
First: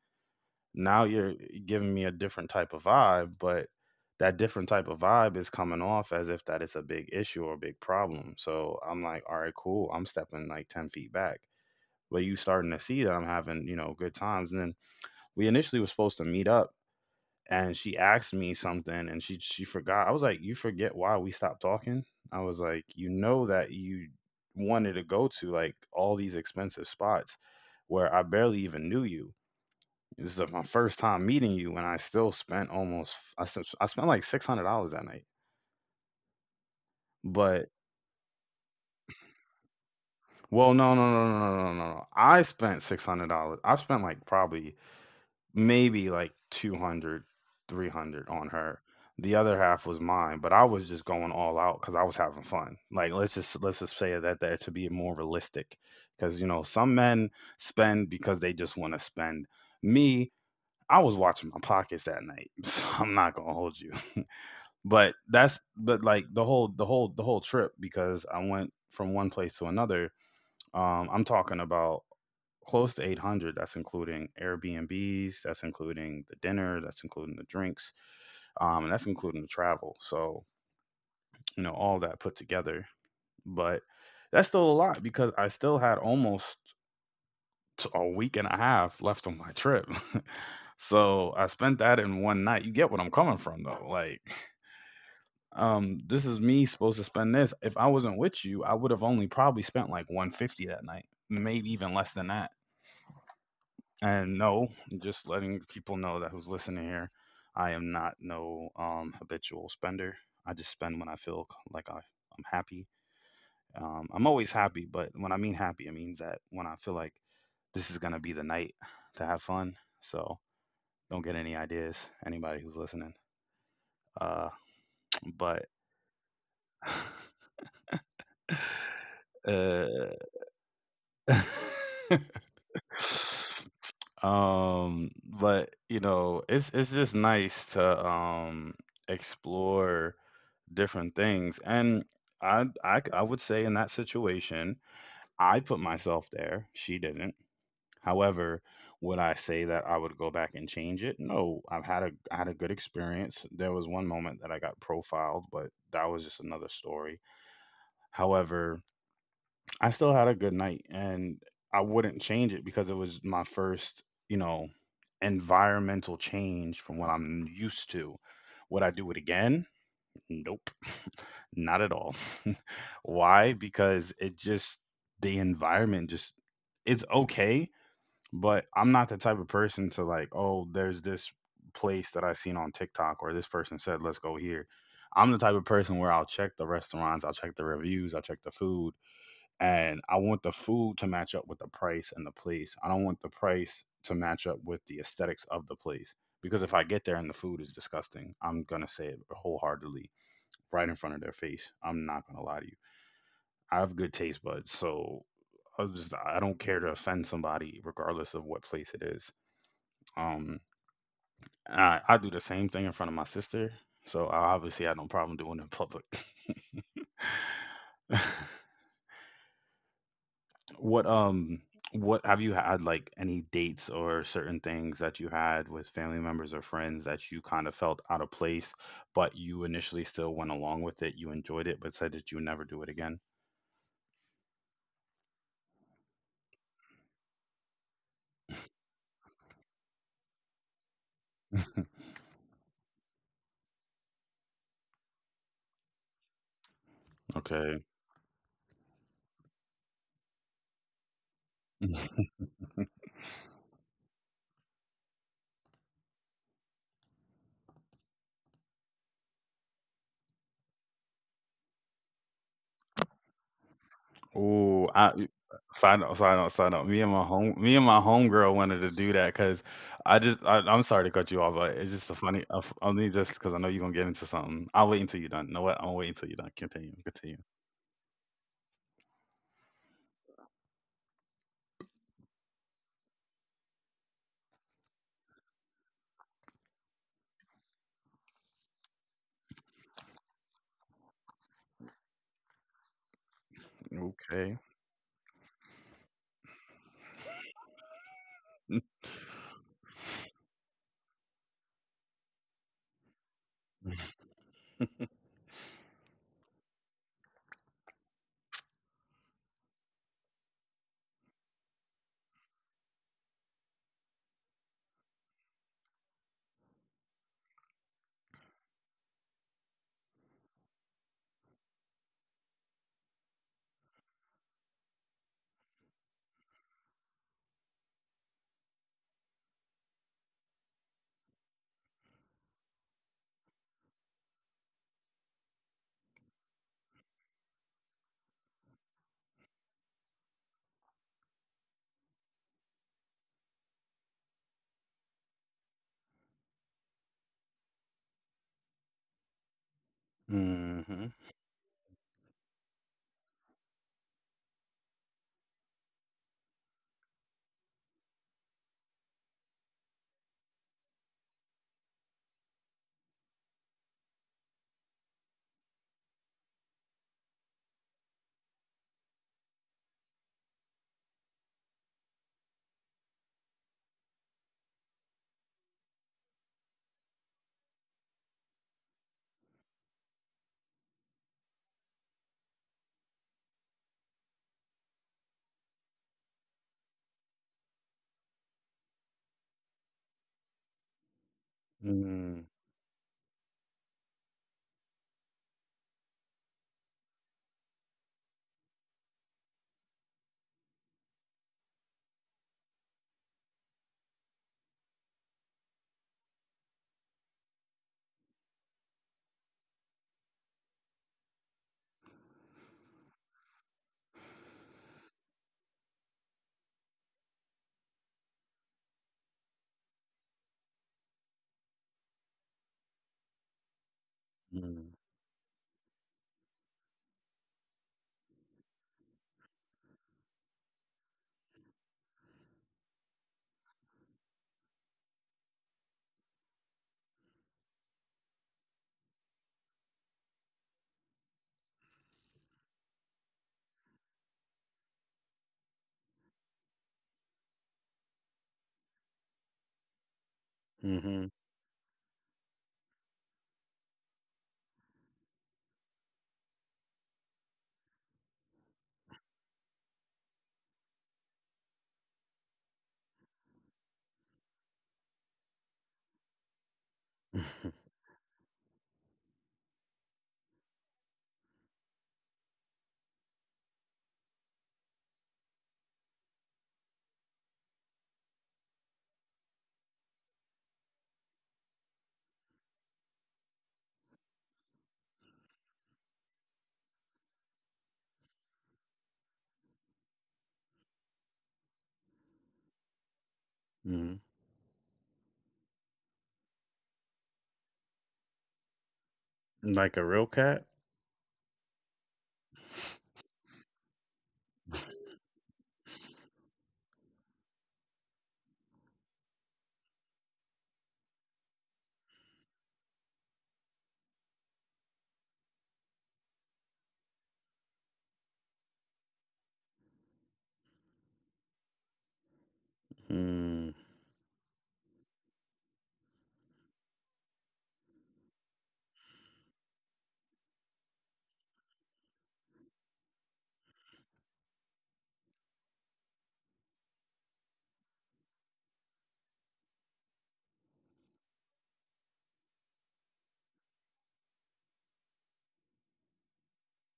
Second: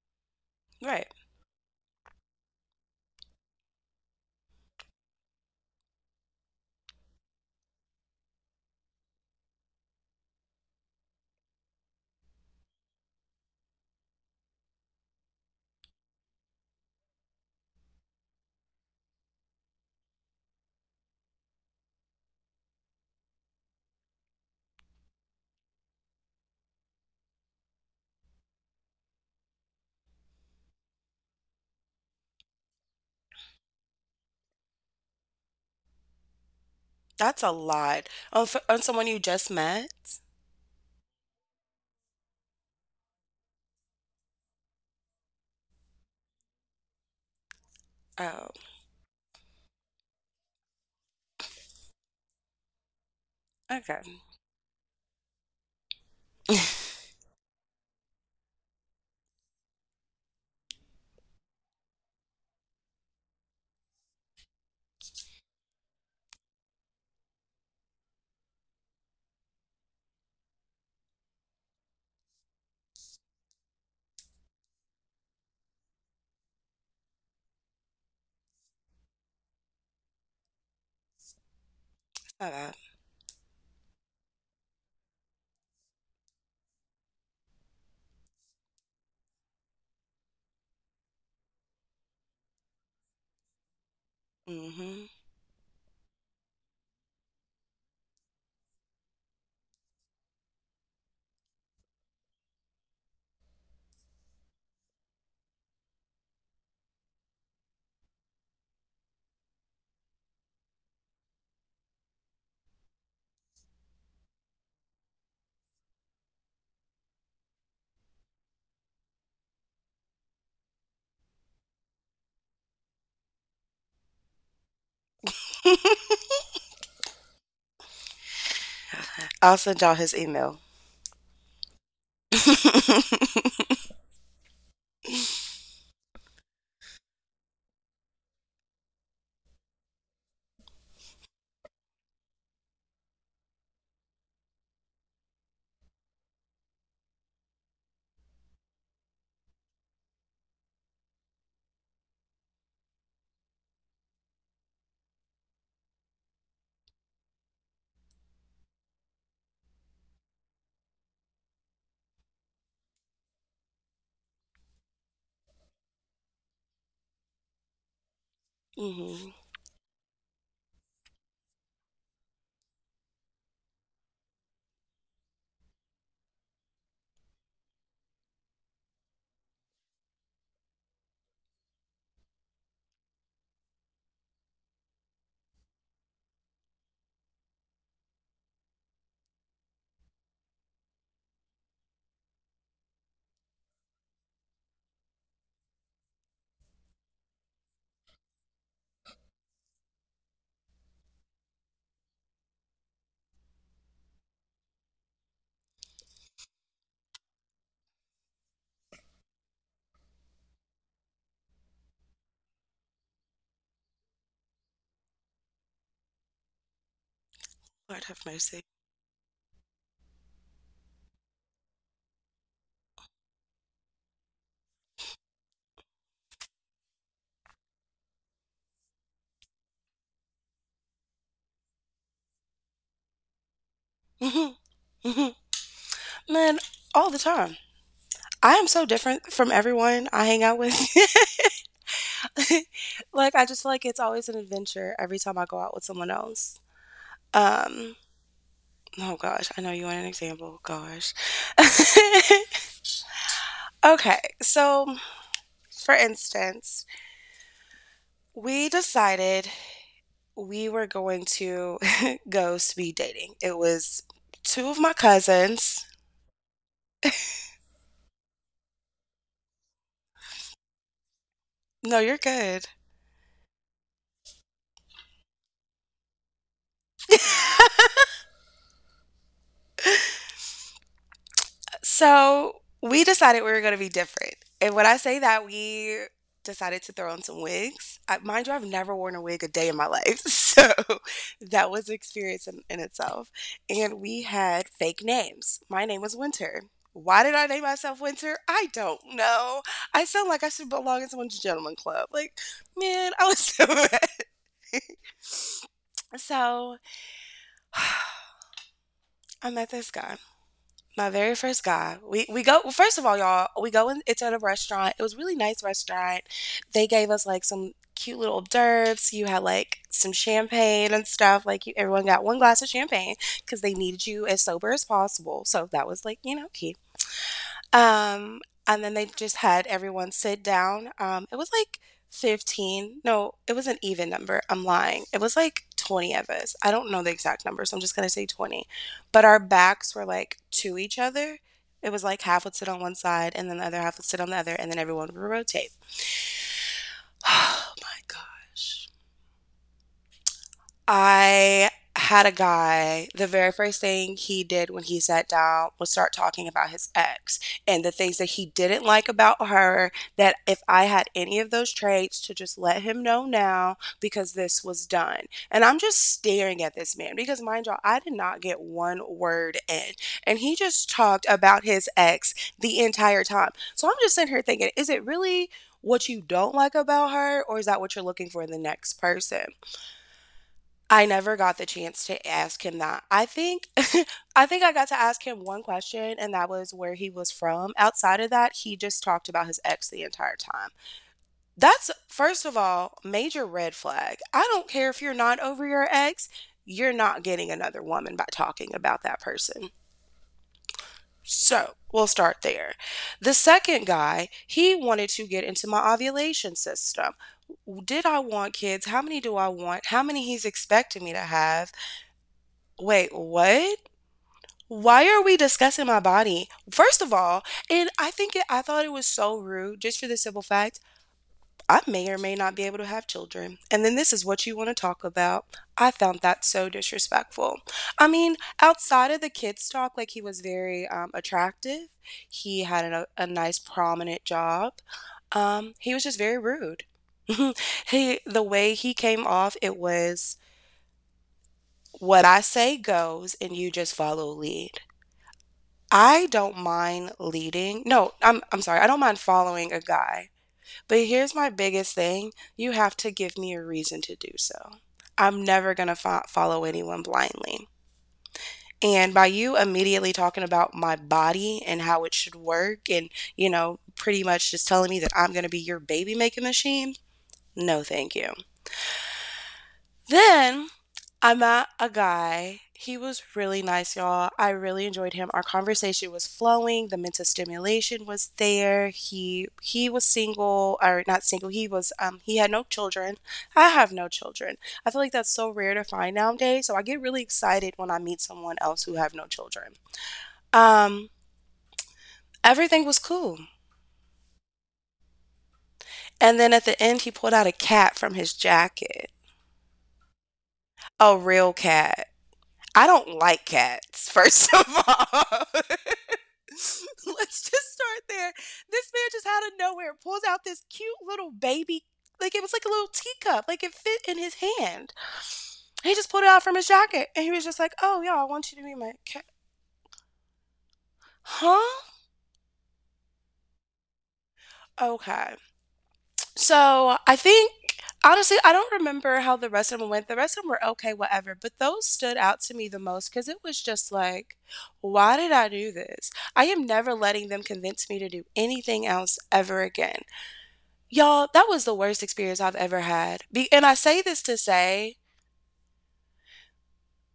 A: Now
B: Right.
A: you're giving me a different type of vibe, but that different type of vibe is coming off as if that is a big issue or a big problem. So I'm like, all right, cool. I'm stepping like ten feet back. But you starting to see that I'm having, you know, good times. And then we initially were supposed to meet up, and she asked me something, and she she forgot. I was like, you forget why we stopped talking? I was like, you know that you wanted to go to like all these expensive spots where I barely even knew you. This is the, my first time meeting you, and I still spent almost I spent, I spent like six hundred dollars that night.
B: That's a
A: But,
B: lot on for, on someone you just met.
A: well, no, no, no, no, no, no, no, no. I spent six hundred dollars. I spent like probably maybe like two hundred, three hundred
B: Oh,
A: on her. The other half was mine, but I was just going all out because I was having fun. Like let's just let's just
B: okay.
A: say that there to be more realistic, because you know some men spend because they just want to spend. Me, I was watching my pockets that night, so I'm not gonna hold you. But that's but like the whole the whole the whole trip, because I went from one place to another. Um, I'm talking about close to eight hundred. That's including Airbnbs. That's including the dinner. That's including the drinks. Um, and that's including the travel. So, you know, all that put
B: Not bad.
A: together. But that's still a lot because I still had almost t- a week and a half left on my trip. So I spent that in one night. You get what I'm coming from though, like.
B: Hmm.
A: um this is me supposed to spend this. If I wasn't with you, I would have only probably spent like one fifty that night, maybe even less than that. And no, just letting people know that, who's listening here, I am not no um habitual spender. I just spend when I feel like I, i'm happy. Um i'm always happy, but when I mean happy, it means that when I feel like this is going to be the night to have fun. So don't get any ideas, anybody who's listening. uh but.
B: I'll send y'all his
A: uh
B: email. Hmm.
A: Um, but, you know, it's it's just nice to um explore different things. And I I c- I would say, in that situation, I put myself there. She didn't. However, would I say that I would go back and change it? No, I've had a I had a good experience. There was one moment that I got profiled, but that was just another story. However, I still had a good night, and I wouldn't change it because it was my first, you know, environmental change from what I'm used to. Would I do
B: Lord
A: it again? Nope, not at all. Why? Because it just, the environment just, it's okay, but I'm not the type of person to like, oh, there's this place that I seen on TikTok, or this person said, let's go here. I'm the type of person where I'll check the restaurants, I'll check the reviews, I'll check the food, and I want the food to match up with the price and the place. I don't want the price to match up with the aesthetics of the place, because if I get there and the food is disgusting, I'm gonna say it wholeheartedly right in front of their face. I'm not gonna lie to you. I have good taste buds, so I just I don't care to offend somebody regardless of what place it is. Um, I I do the same thing in front of my sister, so I obviously had no problem doing it in public.
B: have mercy.
A: What um what have you had, like, any dates or certain things that you had with family members or friends that you kind of felt out of place, but you initially still went along with it, you enjoyed it, but said that you would never do it again?
B: Hmm. Hmm. Man, all the time. I am so different from everyone I hang out with. Like I just feel like it's always an adventure every time I go out with someone else.
A: Okay.
B: Um, oh gosh, I know you want an example. Gosh. Okay, so for instance, we decided we were going to go speed dating. It was two of my
A: Oh, I y-
B: cousins.
A: side note, side note, side note. Me and my home, me and my homegirl wanted to do that because I just, I, I'm sorry to cut you off, but
B: No,
A: it's
B: you're
A: just a funny.
B: good.
A: I only just because I know you're gonna get into something. I'll wait until you're done. You know what? I'll wait until you're done. Continue, continue.
B: So we decided we were going to be different. And when I say that, we decided to throw on some wigs. I, mind you, I've never worn a wig a day in my life. So that was an experience in, in itself. And we
A: Okay.
B: had fake names. My name was Winter. Why did I name myself Winter? I don't know. I sound like I should belong in someone's gentleman club. Like, man, I was so ready. So I met this guy. My very first guy. We we go well, first of all, y'all. We go in. It's at a restaurant. It was a really nice restaurant. They gave us like some cute little hors d'oeuvres. You had like some champagne and stuff. Like you, everyone got one glass of champagne because they needed you as sober as possible. So that was like you know key. Um, and then they just had everyone sit down. Um, it was like fifteen. No, it was an even number. I'm lying. It was like twenty of us. I don't know the exact number, so I'm just gonna say twenty. But our backs were like to each other. It was like half would sit on one side and then the other half would sit on the other, and then everyone would rotate. Oh my gosh.
A: Hmm.
B: I had a guy, the very first thing he did when he sat down was start talking about his ex and the things that he didn't like about her. That if I had any of those traits, to just let him know now because this was done. And I'm just staring at this man because, mind y'all, I did not get one word in. And he just talked about his ex the entire time. So I'm just sitting here thinking, is it really what you don't like about her, or is that what you're looking for in the next person? I never got the chance to ask him that. I think I think I got to ask him one question and that was where he was from. Outside of that, he just talked about his ex the entire time. That's first of
A: Mm,
B: all, major red flag. I don't care if you're not over your ex, you're not getting another woman by talking about that person. So, we'll start there. The second guy, he wanted to get into my ovulation system. Did I want kids? How many do I want? How many he's expecting me to have? Wait, what? Why are we discussing my body? First of all, and I think it, I thought it was so rude just for the simple fact I may or may not be able to have children. And then this is what you want to talk
A: mm,
B: about. I found that so disrespectful. I mean, outside of the kids talk, like he was very um, attractive, he had a, a nice prominent job. Um, he was just very rude. He the way he came off, it was what I say goes and you just follow lead. I don't mind leading. No, I'm I'm sorry. I don't mind following a guy. But here's
A: mm-hmm,
B: my biggest thing. You have to give me a reason to do so. I'm never going to fo- follow anyone blindly. And by you immediately talking about my body and how it should work and, you know, pretty much just telling me that I'm going to be your baby making machine, no thank you. Then I met a guy. He was really nice, y'all. I really enjoyed him. Our conversation was flowing. The mental stimulation was there. He he was single or not single. He was um he had no children. I have no children. I feel like that's so rare to find nowadays. So I get really excited when I meet someone else who have no children. Um Everything was cool.
A: mm.
B: And then at the end he pulled out a cat from his jacket.
A: Like a real cat?
B: A real cat. I don't like cats, first of all. Let's just start there. This man just out of nowhere pulls out this cute little baby, like it was like a little teacup, like it fit in his hand. He just pulled it out from his jacket and he was just like, "Oh, y'all, I want you to be my cat." Huh?
A: Mm,
B: Okay. So I think honestly, I don't remember how the rest of them went. The rest of them were okay, whatever. But those stood out to me the most because it was just like, why did I do this? I am never letting them convince me to do anything else ever again. Y'all, that was the worst experience I've ever had. Be- and I say this to say,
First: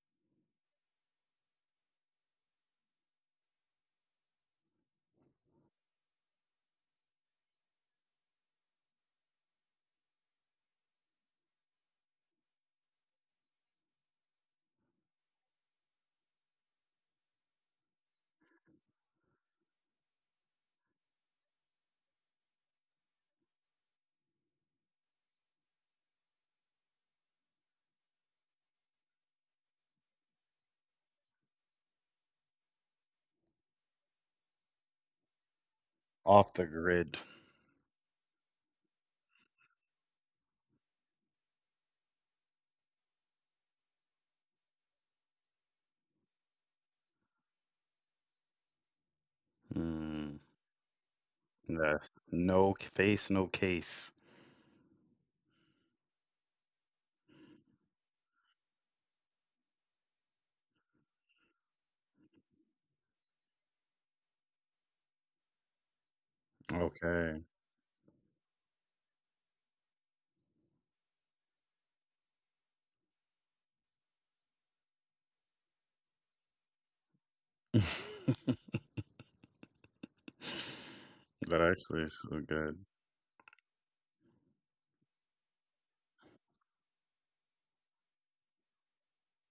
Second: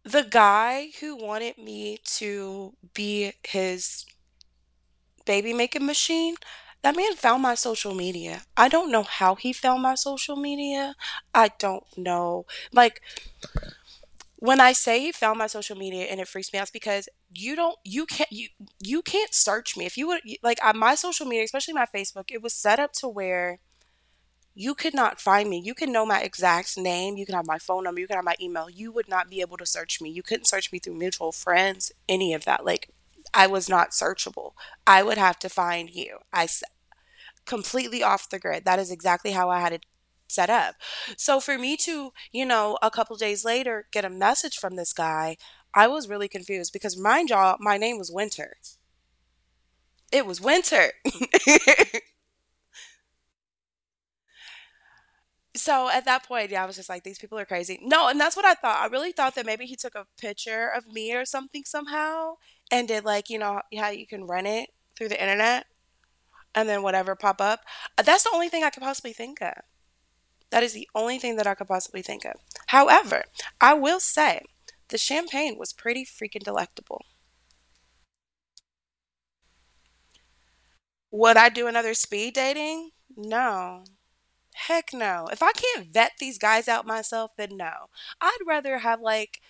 B: the guy who wanted me to be his baby making machine, that man found my social media. I don't know how he found my social media. I don't know. Like when I say he found my social media and it freaks me out, it's because you don't you can't you you can't search me. If you would, like, on my social media, especially my Facebook, it was set up to where you could not find me. You can know my exact name. You can have my phone number. You can have my email. You would not be able to search me. You couldn't search me through mutual friends, any of that. Like, I was not searchable. I would have to find you. I
A: off the grid.
B: completely off the grid. That is exactly how I had it set up. So for me to, you know, a couple days later get a message from this guy, I was really confused because, mind y'all, my name was Winter. It
A: Mm,
B: was Winter.
A: yes. No c- face, no case.
B: So at that point, yeah, I was just like, these people are crazy. No, and that's what I thought. I really thought that maybe he took a picture of me or something somehow and did, like, you know, how you can run it through the internet and then whatever
A: Okay.
B: pop up. That's the only thing I could possibly think of. That is the only thing that I could possibly think of. However, I will say the champagne was pretty freaking delectable. Would I
A: That
B: do another
A: actually is
B: speed
A: so good.
B: dating? No. Heck no. If I can't vet these guys out myself, then no. I'd rather have like,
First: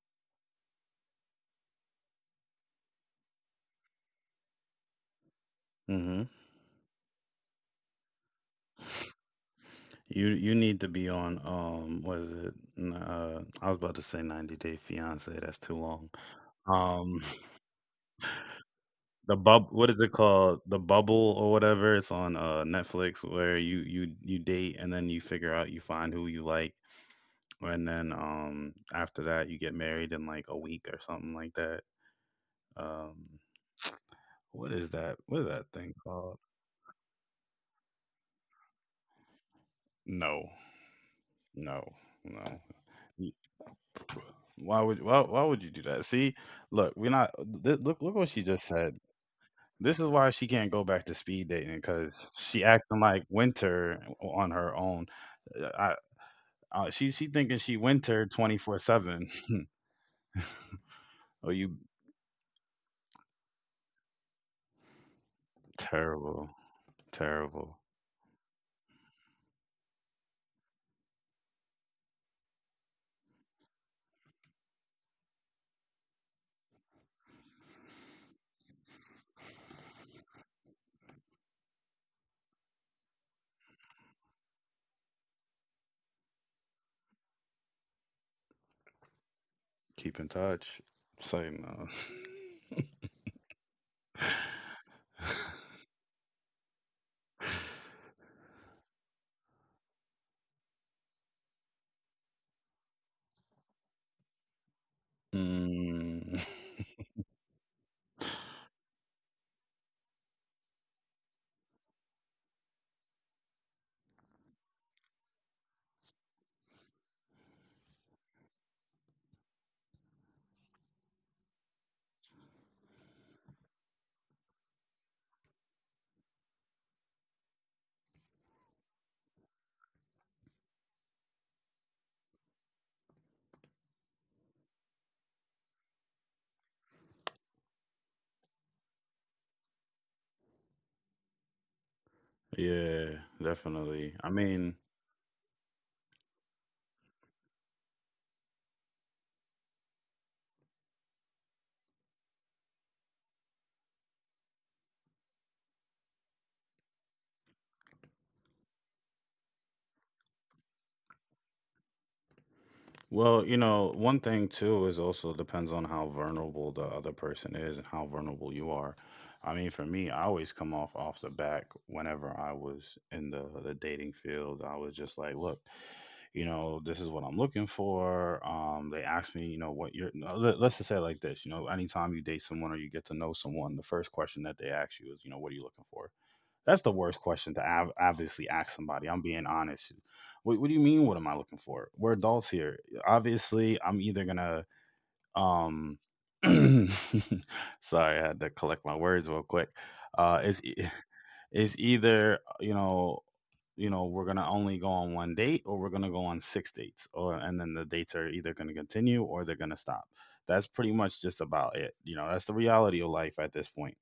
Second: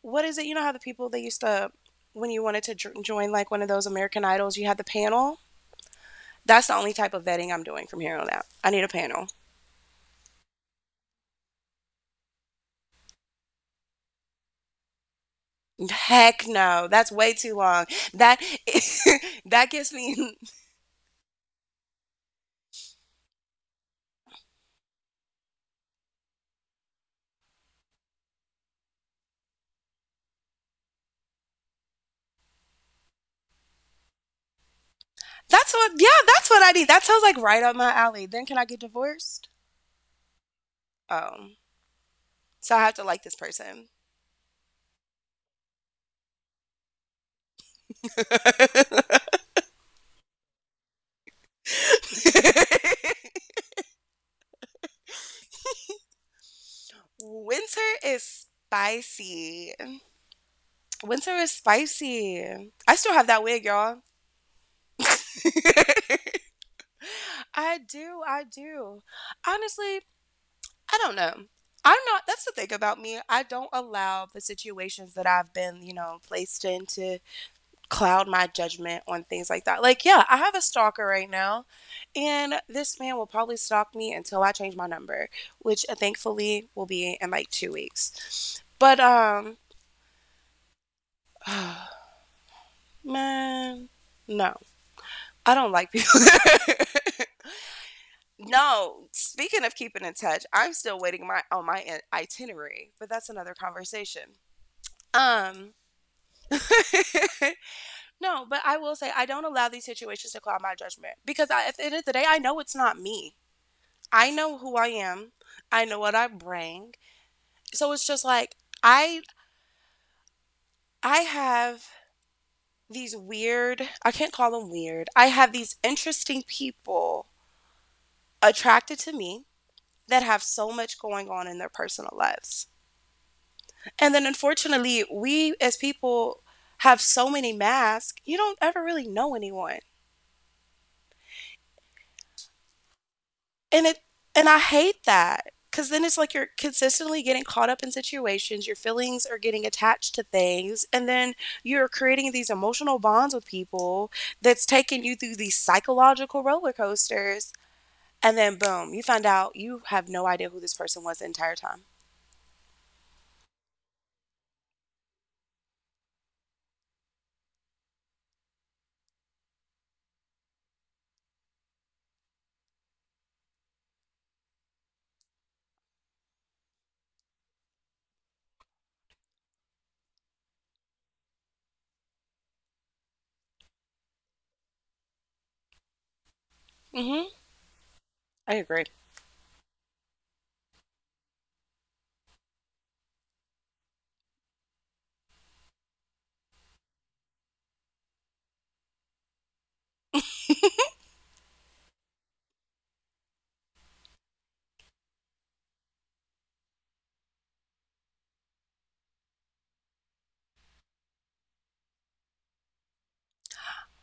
B: what is it? You know how the people they used to, when you wanted to dr- join like one of those American Idols, you had the panel?
A: Mm-hmm.
B: That's the only type of vetting I'm doing from here on out. I need a panel.
A: You you need to be on um what is it? N- Uh, I was about to say ninety Day Fiance. That's too long.
B: Heck no. That's
A: Um,
B: way too long. That
A: the bub.
B: that
A: What
B: gives
A: is it
B: me.
A: called? The Bubble or whatever. It's on uh Netflix, where you you you date and then you figure out you find who you like, and then um after that you get married in like a week or something like that. Um what is that? What is that
B: That's what,
A: thing
B: yeah,
A: called?
B: that's what I need. That sounds like right up my alley. Then can I get divorced?
A: No.
B: Oh,
A: No. No.
B: so I have to like
A: You-
B: this person.
A: Why would why, why would you do that? See, look, we're not th- look look what she just said. This is why she can't go back to speed dating, because she acting like Winter on her own. Uh, I, I she she thinking she
B: Winter
A: Winter
B: is
A: twenty-four seven.
B: spicy. Winter
A: Oh,
B: is
A: you
B: spicy. I still have that wig, y'all.
A: terrible. Terrible.
B: I do. I do. Honestly, I don't know. I'm not, that's the thing about me. I don't allow the situations that I've been, you know, placed in to cloud my judgment on things like that. Like, yeah, I have a stalker right now, and this man will probably stalk me until I change my number, which uh, thankfully will be in like two weeks. But um,
A: Keep in touch. Say
B: oh,
A: no.
B: man, no, I don't like people. No, speaking of keeping in touch, I'm still waiting my on my in- itinerary, but that's another conversation. Um,
A: Mm,
B: no, but I will say I don't allow these situations to cloud my judgment because I, at the end of the day, I know it's not me. I know who I am. I know what I bring. So it's just like I I have these weird, I can't call them weird. I have these interesting people attracted to me that have so much going on in their personal lives. And then, unfortunately, we as people have so many masks, you don't ever really know anyone.
A: yeah,
B: And it
A: definitely. I
B: and I
A: mean,
B: hate that because then it's like you're consistently getting caught up in situations, your feelings are getting attached to things, and then you're creating these emotional bonds with people that's taking you through these psychological roller coasters, and then boom, you find out you have no idea who this person was the entire time.
A: well, you know, one thing too is also depends on how vulnerable the other person is and how vulnerable you are. I mean, for me, I always come off off the back whenever I was in the the dating field. I was just like, look, you know, this is what I'm looking for. Um, they asked me, you know, what you're, no, let- let's just say it like this. You know, anytime you date someone or you get to know someone, the first question that they ask you is, you know, what are you looking for? That's the worst
B: Mhm.
A: question to ob- obviously
B: I
A: ask
B: agree.
A: somebody. I'm being honest. What, what do you mean? What am I looking for? We're adults here. Obviously, I'm either gonna um. sorry, I had to collect my words real quick. Uh, it's e- it's either, you know, you know we're gonna only go on one date, or we're gonna go on six dates, or and then the dates are either gonna continue or they're gonna stop. That's pretty much just about it. You know, that's the reality of life at this point.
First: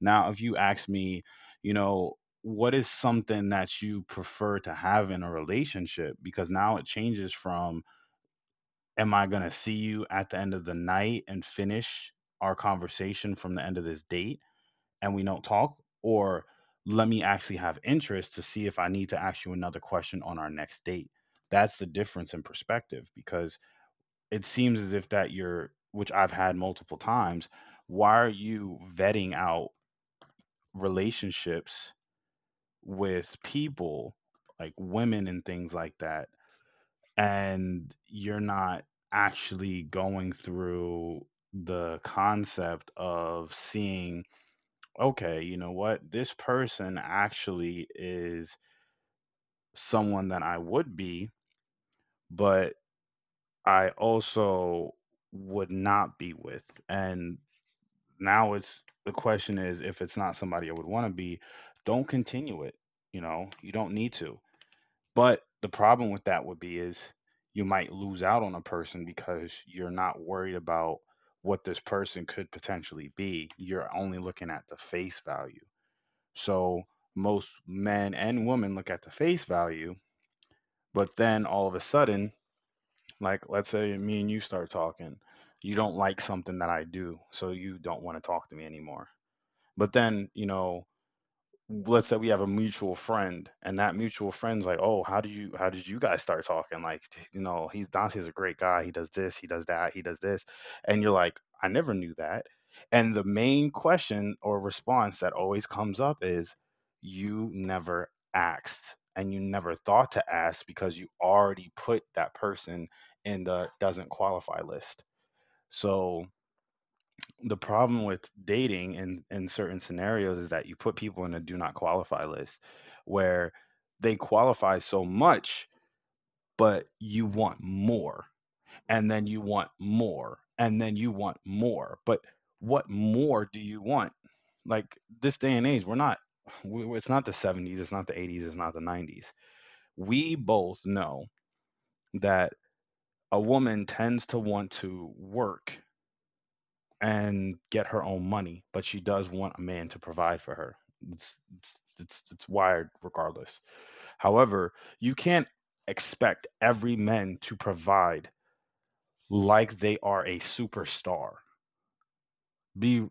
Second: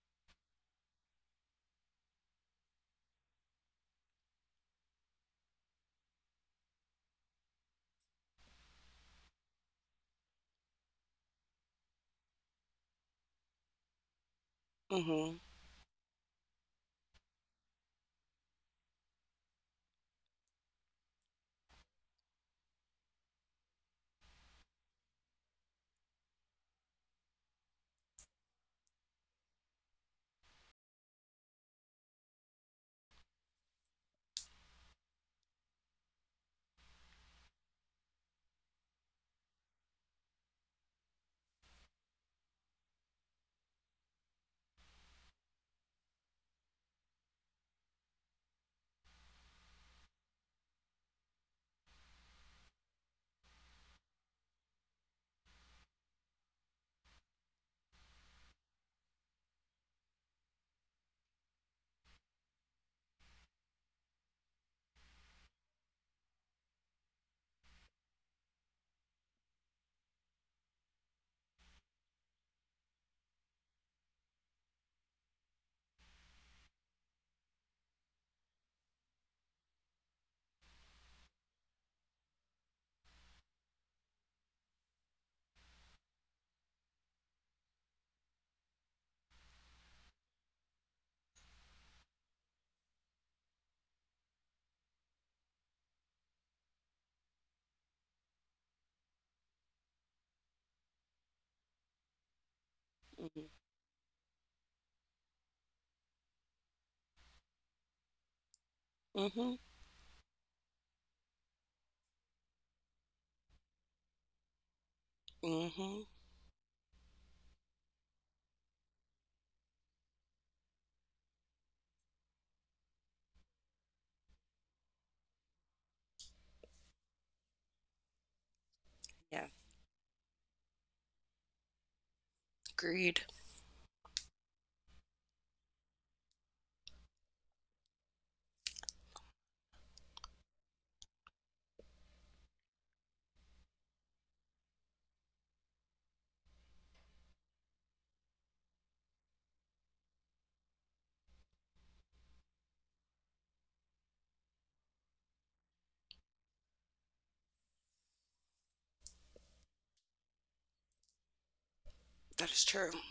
A: Now, if you ask me, you know, what is something that you prefer to have in a relationship? Because now it changes from, am I going to see you at the end of the night and finish our conversation from the end of this date, and we
B: Mhm.
A: don't talk? Or let me actually have interest to see if I need to ask you another question on our next date. That's the difference in perspective, because it seems as if that you're, which I've had multiple times, why are you vetting out relationships with people, like women and things like that, and you're not actually going through the concept of seeing, okay, you know what this person actually is someone that I would be, but I also would not be with. And now it's the question is, if it's not somebody I would want to be, don't continue it, you know, you don't need to. But the problem with that would be is you might lose out on a person because you're not worried about what this person could potentially be. You're only looking at the face value. So most men and women look at the face value, but then all of a sudden, like let's say me and you start talking, you don't like something that I do, so you don't want to talk to me anymore. But then, you know, let's say we have a mutual friend, and that mutual friend's like, "Oh, how do you how did you guys start talking? Like, you know, he's Dante's a great guy. He does this, he does that, he does this." And you're like, "I never knew that." And the
B: Mhm.
A: main question or response that always comes up is, "You never asked, and you
B: Mhm.
A: never thought to ask because you already put that person in the doesn't qualify list."
B: Mhm.
A: So the problem with dating in in certain scenarios is that you put people in a do not qualify list where they qualify so much, but you want more, and then you
B: Yeah.
A: want more, and then you want more. But what
B: Agreed.
A: more do you want? Like, this day and age, we're not we- we- it's not the seventies, it's not the eighties, it's not the nineties. We both know that a woman tends to want to work and get her own money, but she does want a man to provide for her. It's, it's, it's, wired regardless. However, you can't expect every man to provide like they are a superstar.
B: That is true.
A: Be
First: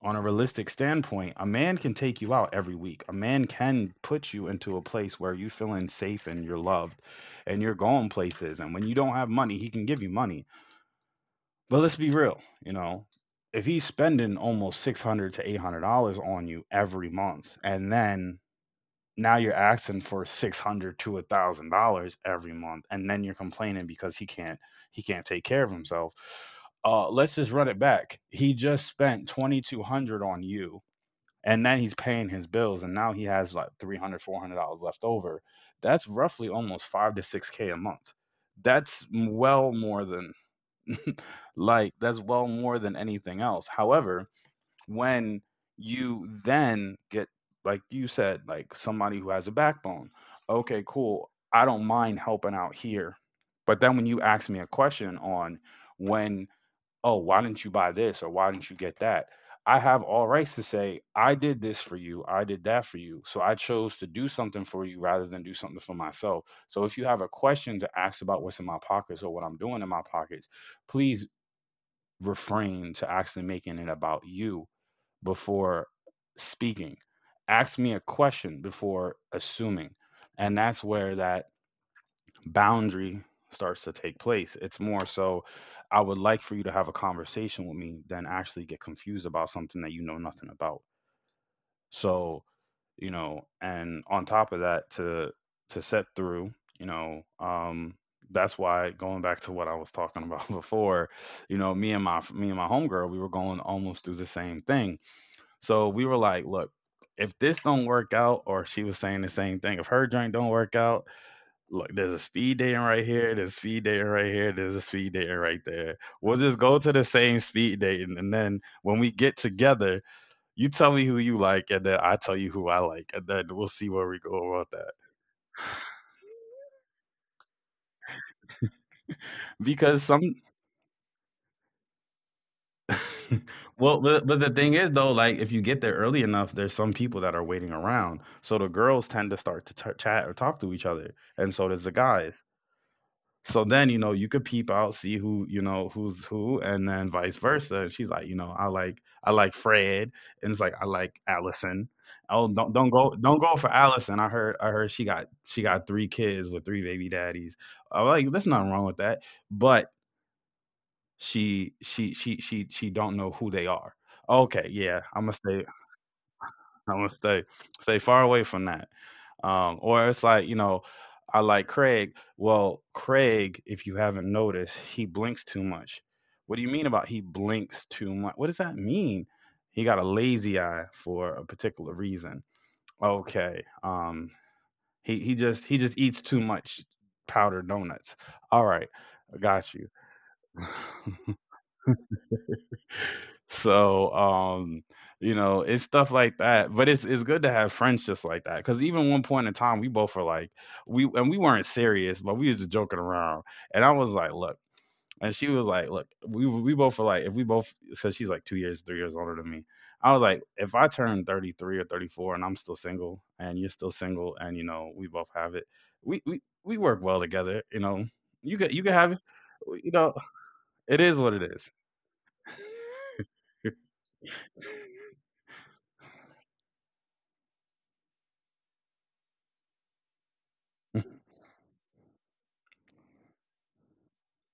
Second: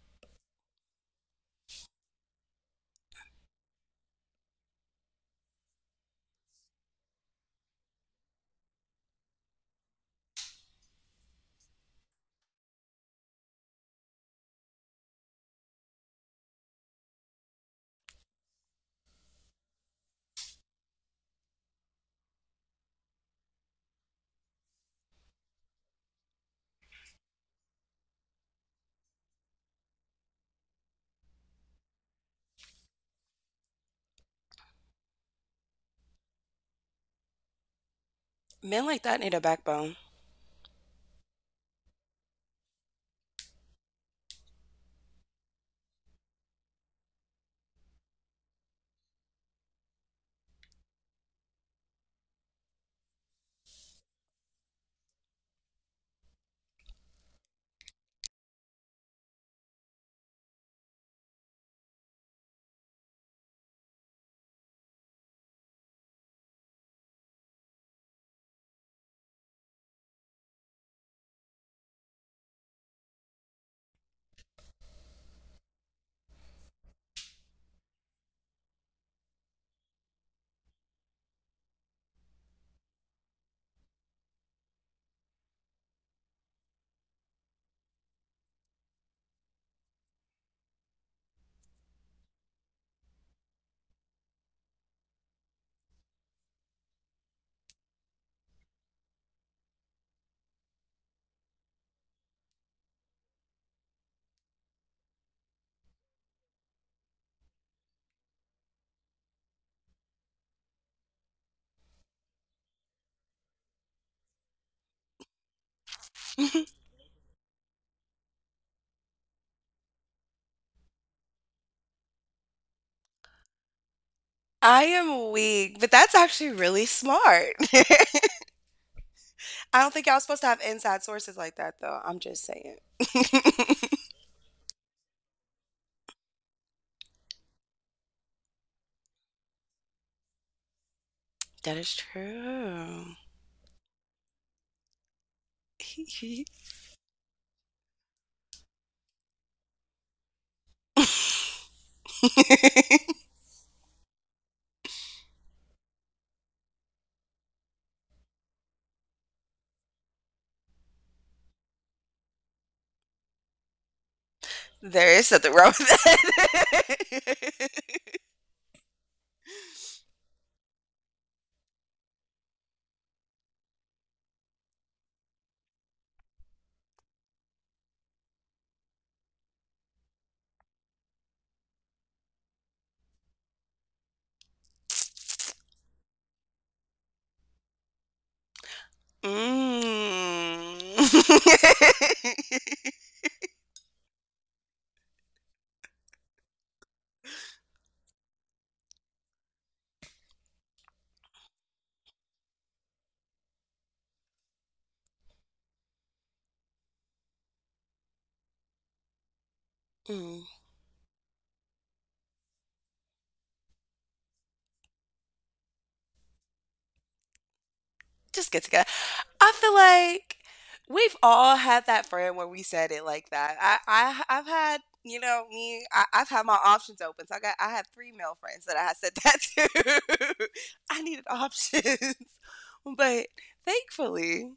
A: on a realistic standpoint, a man can take you out every week. A man can put you into a place where you're feeling safe and you're loved and you're going places. And when you don't have money, he can give you money. But let's be real, you know, if he's spending almost six hundred dollars to eight hundred dollars on you every month, and then now you're asking for six hundred dollars to a thousand dollars every month, and then you're complaining because he can't he can't take care of himself. Uh, let's just run it back. He just spent twenty two hundred dollars on you, and then he's paying his bills, and now he has like three hundred dollars, four hundred dollars left over. That's roughly almost five to six k a month.
B: Men
A: That's
B: like that need a
A: well
B: backbone.
A: more than, like, that's well more than anything else. However, when you then get, like you said, like somebody who has a backbone, okay, cool. I don't mind helping out here. But then when you ask me a question on, when, oh, why didn't you buy this, or why didn't you get that? I have all rights to say, I did this for you, I did that for you. So I chose to do something for you rather than do something for myself. So if you have a question to ask about what's in my pockets or what I'm doing in my pockets, please refrain to actually making it about you before speaking. Ask me a question before assuming. And that's where that boundary starts to take place. It's more so, I would like for you to have a conversation with me than actually get confused about something that you know nothing about. So, you know, and on top of that, to to set through, you know, um, that's why going back to what I was talking about before, you know, me and my me and my homegirl, we were going almost through the same thing. So we were like, look, if this don't work out, or she was saying the same thing, if her joint don't work out, look, there's a speed dating right here, there's speed dating right here, there's a speed dating right there. We'll just go to the same speed dating, and then when we get together, you tell me who you like, and then I tell you who I like, and then we'll see where we go about
B: I
A: that.
B: am weak, but that's actually really smart. I don't
A: Because
B: think y'all
A: some,
B: supposed to have inside sources like that, though. I'm just saying.
A: well, but, but the thing is though, like if you get there early enough, there's some people that are waiting around. So the girls tend to start to ch- chat or talk to each other, and so
B: That
A: does the
B: is
A: guys.
B: true.
A: So then, you know, you could peep out, see who, you know, who's who, and then vice versa. And she's like, you know, I like I like Fred, and it's like, I like Allison. Oh, don't don't go don't go for Allison. I heard I heard she got she got three kids with three baby daddies. I'm like, there's nothing wrong with that. But she she she she she don't know who they are. Okay, yeah,
B: There
A: I'm
B: is
A: gonna
B: something
A: stay
B: wrong with
A: I'm
B: that.
A: gonna stay stay far away from that. Um, or it's like, you know, I like Craig. Well, Craig, if you haven't noticed, he blinks too much. What do you mean about he blinks too much? What does that mean? He got a lazy eye for a particular reason. Okay. Um, he, he just he just eats too much powdered donuts. All right, I
B: Mm.
A: got you. So, um, you know, it's stuff like that. But it's it's good to have friends just like that. Cause even one point in time, we both were like, we and we weren't serious, but we was just joking around. And I was like, look, and she was like, look, we we both were like, if we both, cause she's like two years, three years older than me. I was like,
B: Mm.
A: if I turn thirty-three or thirty-four and I'm still single and you're still single and, you know, we both have it, we we, we work well together, you know.
B: Just
A: You
B: get
A: could you
B: together.
A: could have it,
B: I feel
A: you know,
B: like
A: it
B: we've
A: is what it
B: all
A: is.
B: had that friend where we said it like that. I, I I've had, you know me. I, I've had my options open. So I got I had three male friends that I had said that to. I needed options. But thankfully,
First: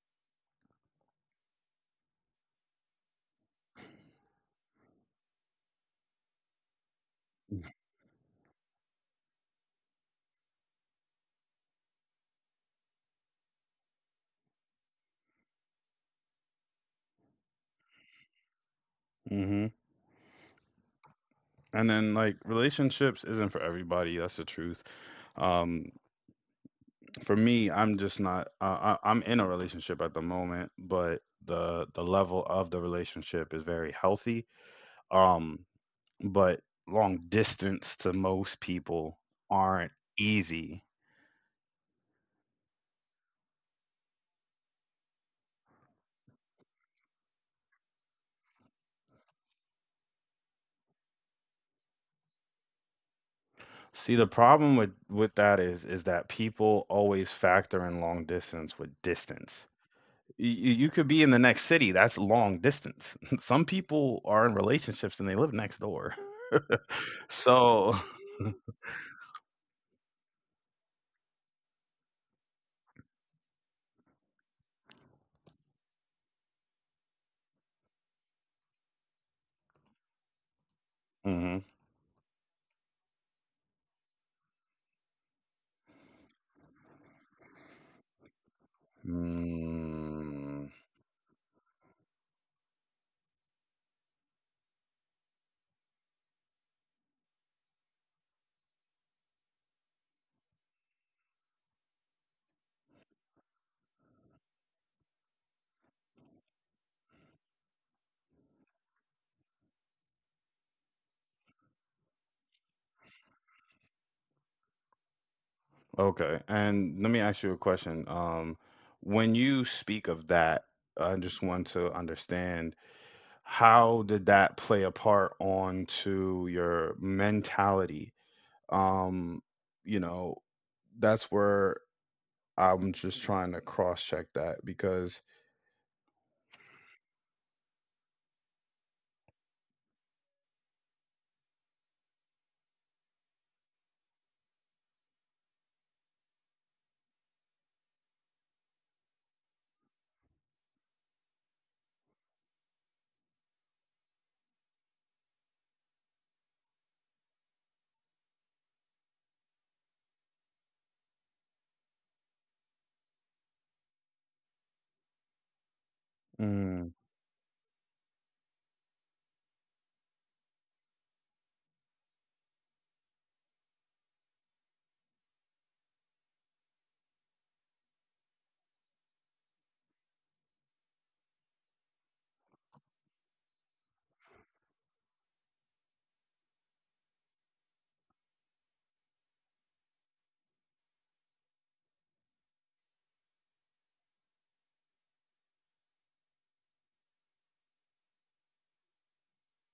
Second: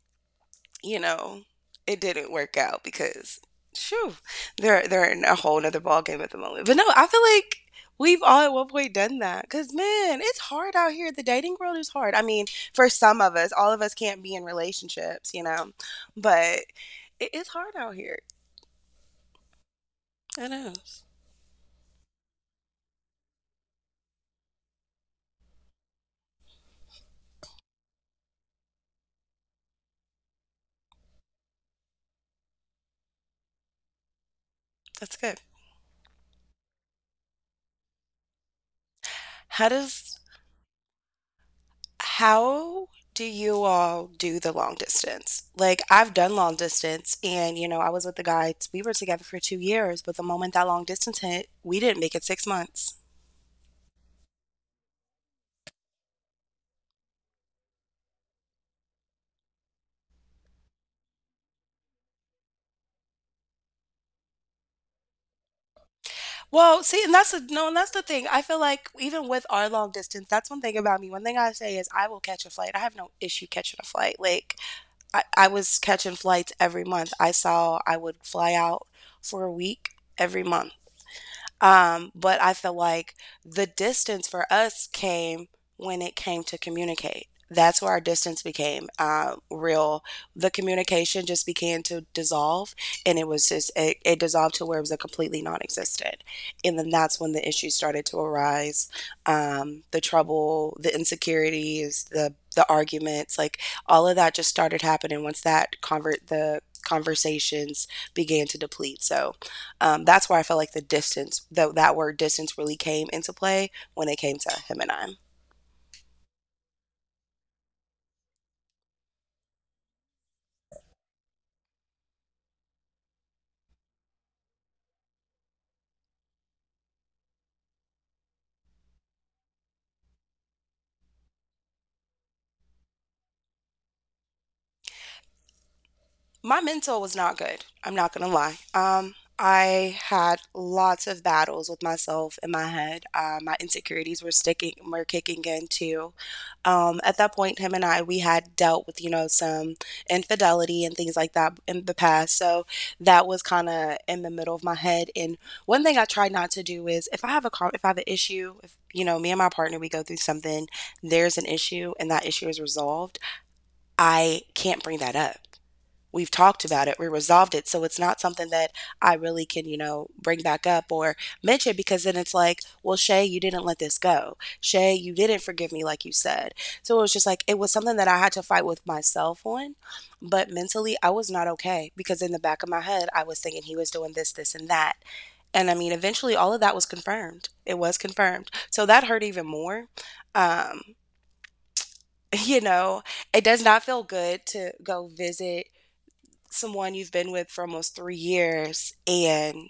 B: you know, it didn't work out because, shoo, they're they're in a whole nother ball game at the moment. But no, I feel like we've all at one point done that. Cause man, it's hard out here. The dating world is hard. I mean, for some of us, all of us can't be in relationships, you know. But it is hard out here.
A: Mhm.
B: It is.
A: And then, like, relationships isn't for everybody. That's the truth. Um, for me, I'm just not. Uh, I, I'm in a relationship at the moment, but the the level of the relationship is very healthy.
B: That's good.
A: Um, but long distance to most people
B: How
A: aren't
B: does
A: easy.
B: How do you all do the long distance? Like, I've done long distance, and, you know, I was with the guy, we were together for two years, but the moment that long distance hit, we didn't make it six months.
A: See, the problem with with that is is that people always factor in long distance with distance. You, you could be in the next city. That's long distance. Some people are in relationships and they live next door.
B: Well, see, and that's the no, and that's
A: So,
B: the thing. I feel like even with our long distance, that's one thing about me. One thing I say is I will catch a flight. I have no issue catching a flight. Like I, I was catching flights every month. I saw I would fly out for a week every month.
A: hmm.
B: Um, but I feel like the distance for us came when it came to communicate. That's where our distance became uh, real. The
A: Mm,
B: communication just began to dissolve, and it was just it, it dissolved to where it was a completely non-existent. And then that's when the issues started to arise, um, the trouble, the insecurities, the the arguments, like all of that just started happening once that convert the conversations began to deplete. So um, that's where I felt like the distance, the, that word distance really came into play when it came to him and I.
A: okay. And let me ask you a question. Um, when you speak of that, I just want to understand how did that play a part onto your mentality? Um, you know, that's where I'm just trying to cross check that because
B: My mental was not good. I'm not going to lie. Um, I had lots of battles with myself in my head. Uh, my insecurities were sticking, were kicking in too. Um, at that point, him and I, we had dealt with, you know, some infidelity and things like that in the past. So that was kind of in the middle of my head. And one thing I try not to do is if I have a, con- if I have an issue, if, you know, me and my partner, we go through something, there's an issue and that issue is resolved, I can't bring that up. We've talked
A: mm,
B: about it, we resolved it. So it's not something that I really can, you know, bring back up or mention, because then it's like, well, Shay, you didn't let this go. Shay, you didn't forgive me like you said. So it was just like, it was something that I had to fight with myself on. But mentally, I was not okay because in the back of my head, I was thinking he was doing this, this, and that. And I mean, eventually, all of that was confirmed. It was confirmed. So that hurt even more. Um, you know, it does not feel good to go visit someone you've been with for almost three years and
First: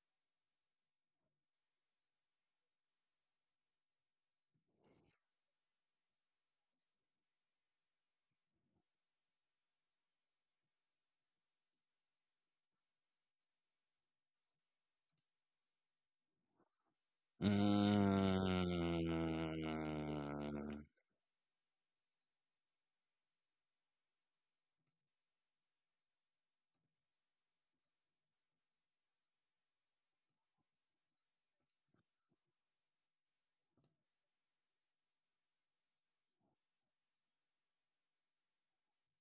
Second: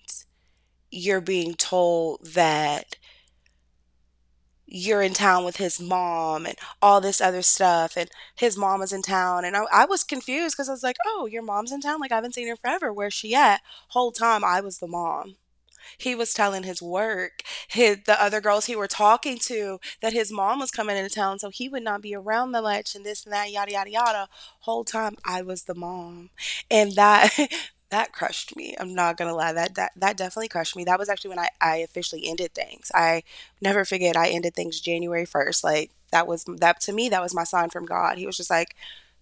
B: you're being told that you're in town with his mom and all this other stuff and his mom is in town, and i, I was confused because I was like, oh, your mom's in town, like, I haven't seen her forever, where's she at, whole time I was the mom, he was telling his work, his, the other girls he were talking to, that his mom was
A: mm,
B: coming into town, so he would not be around that much and this and that, yada yada yada. Whole time I was the mom, and that that crushed me. I'm not gonna lie, that that that definitely crushed me. That was actually when I I officially ended things. I never forget. I ended things January first. Like, that was that, to me that was my sign from God. He was just like,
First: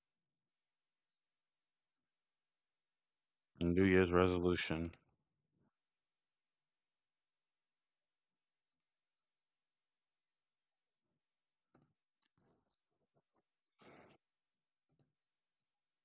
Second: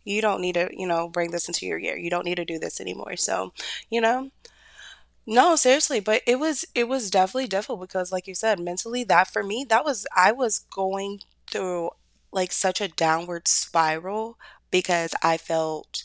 B: you don't need to, you know, bring this into your year. You don't need to do this anymore. So,
A: New
B: you
A: Year's
B: know,
A: resolution.
B: no, seriously, but it was it was definitely difficult because, like you said, mentally that for me, that was I was going through like such a downward spiral because I felt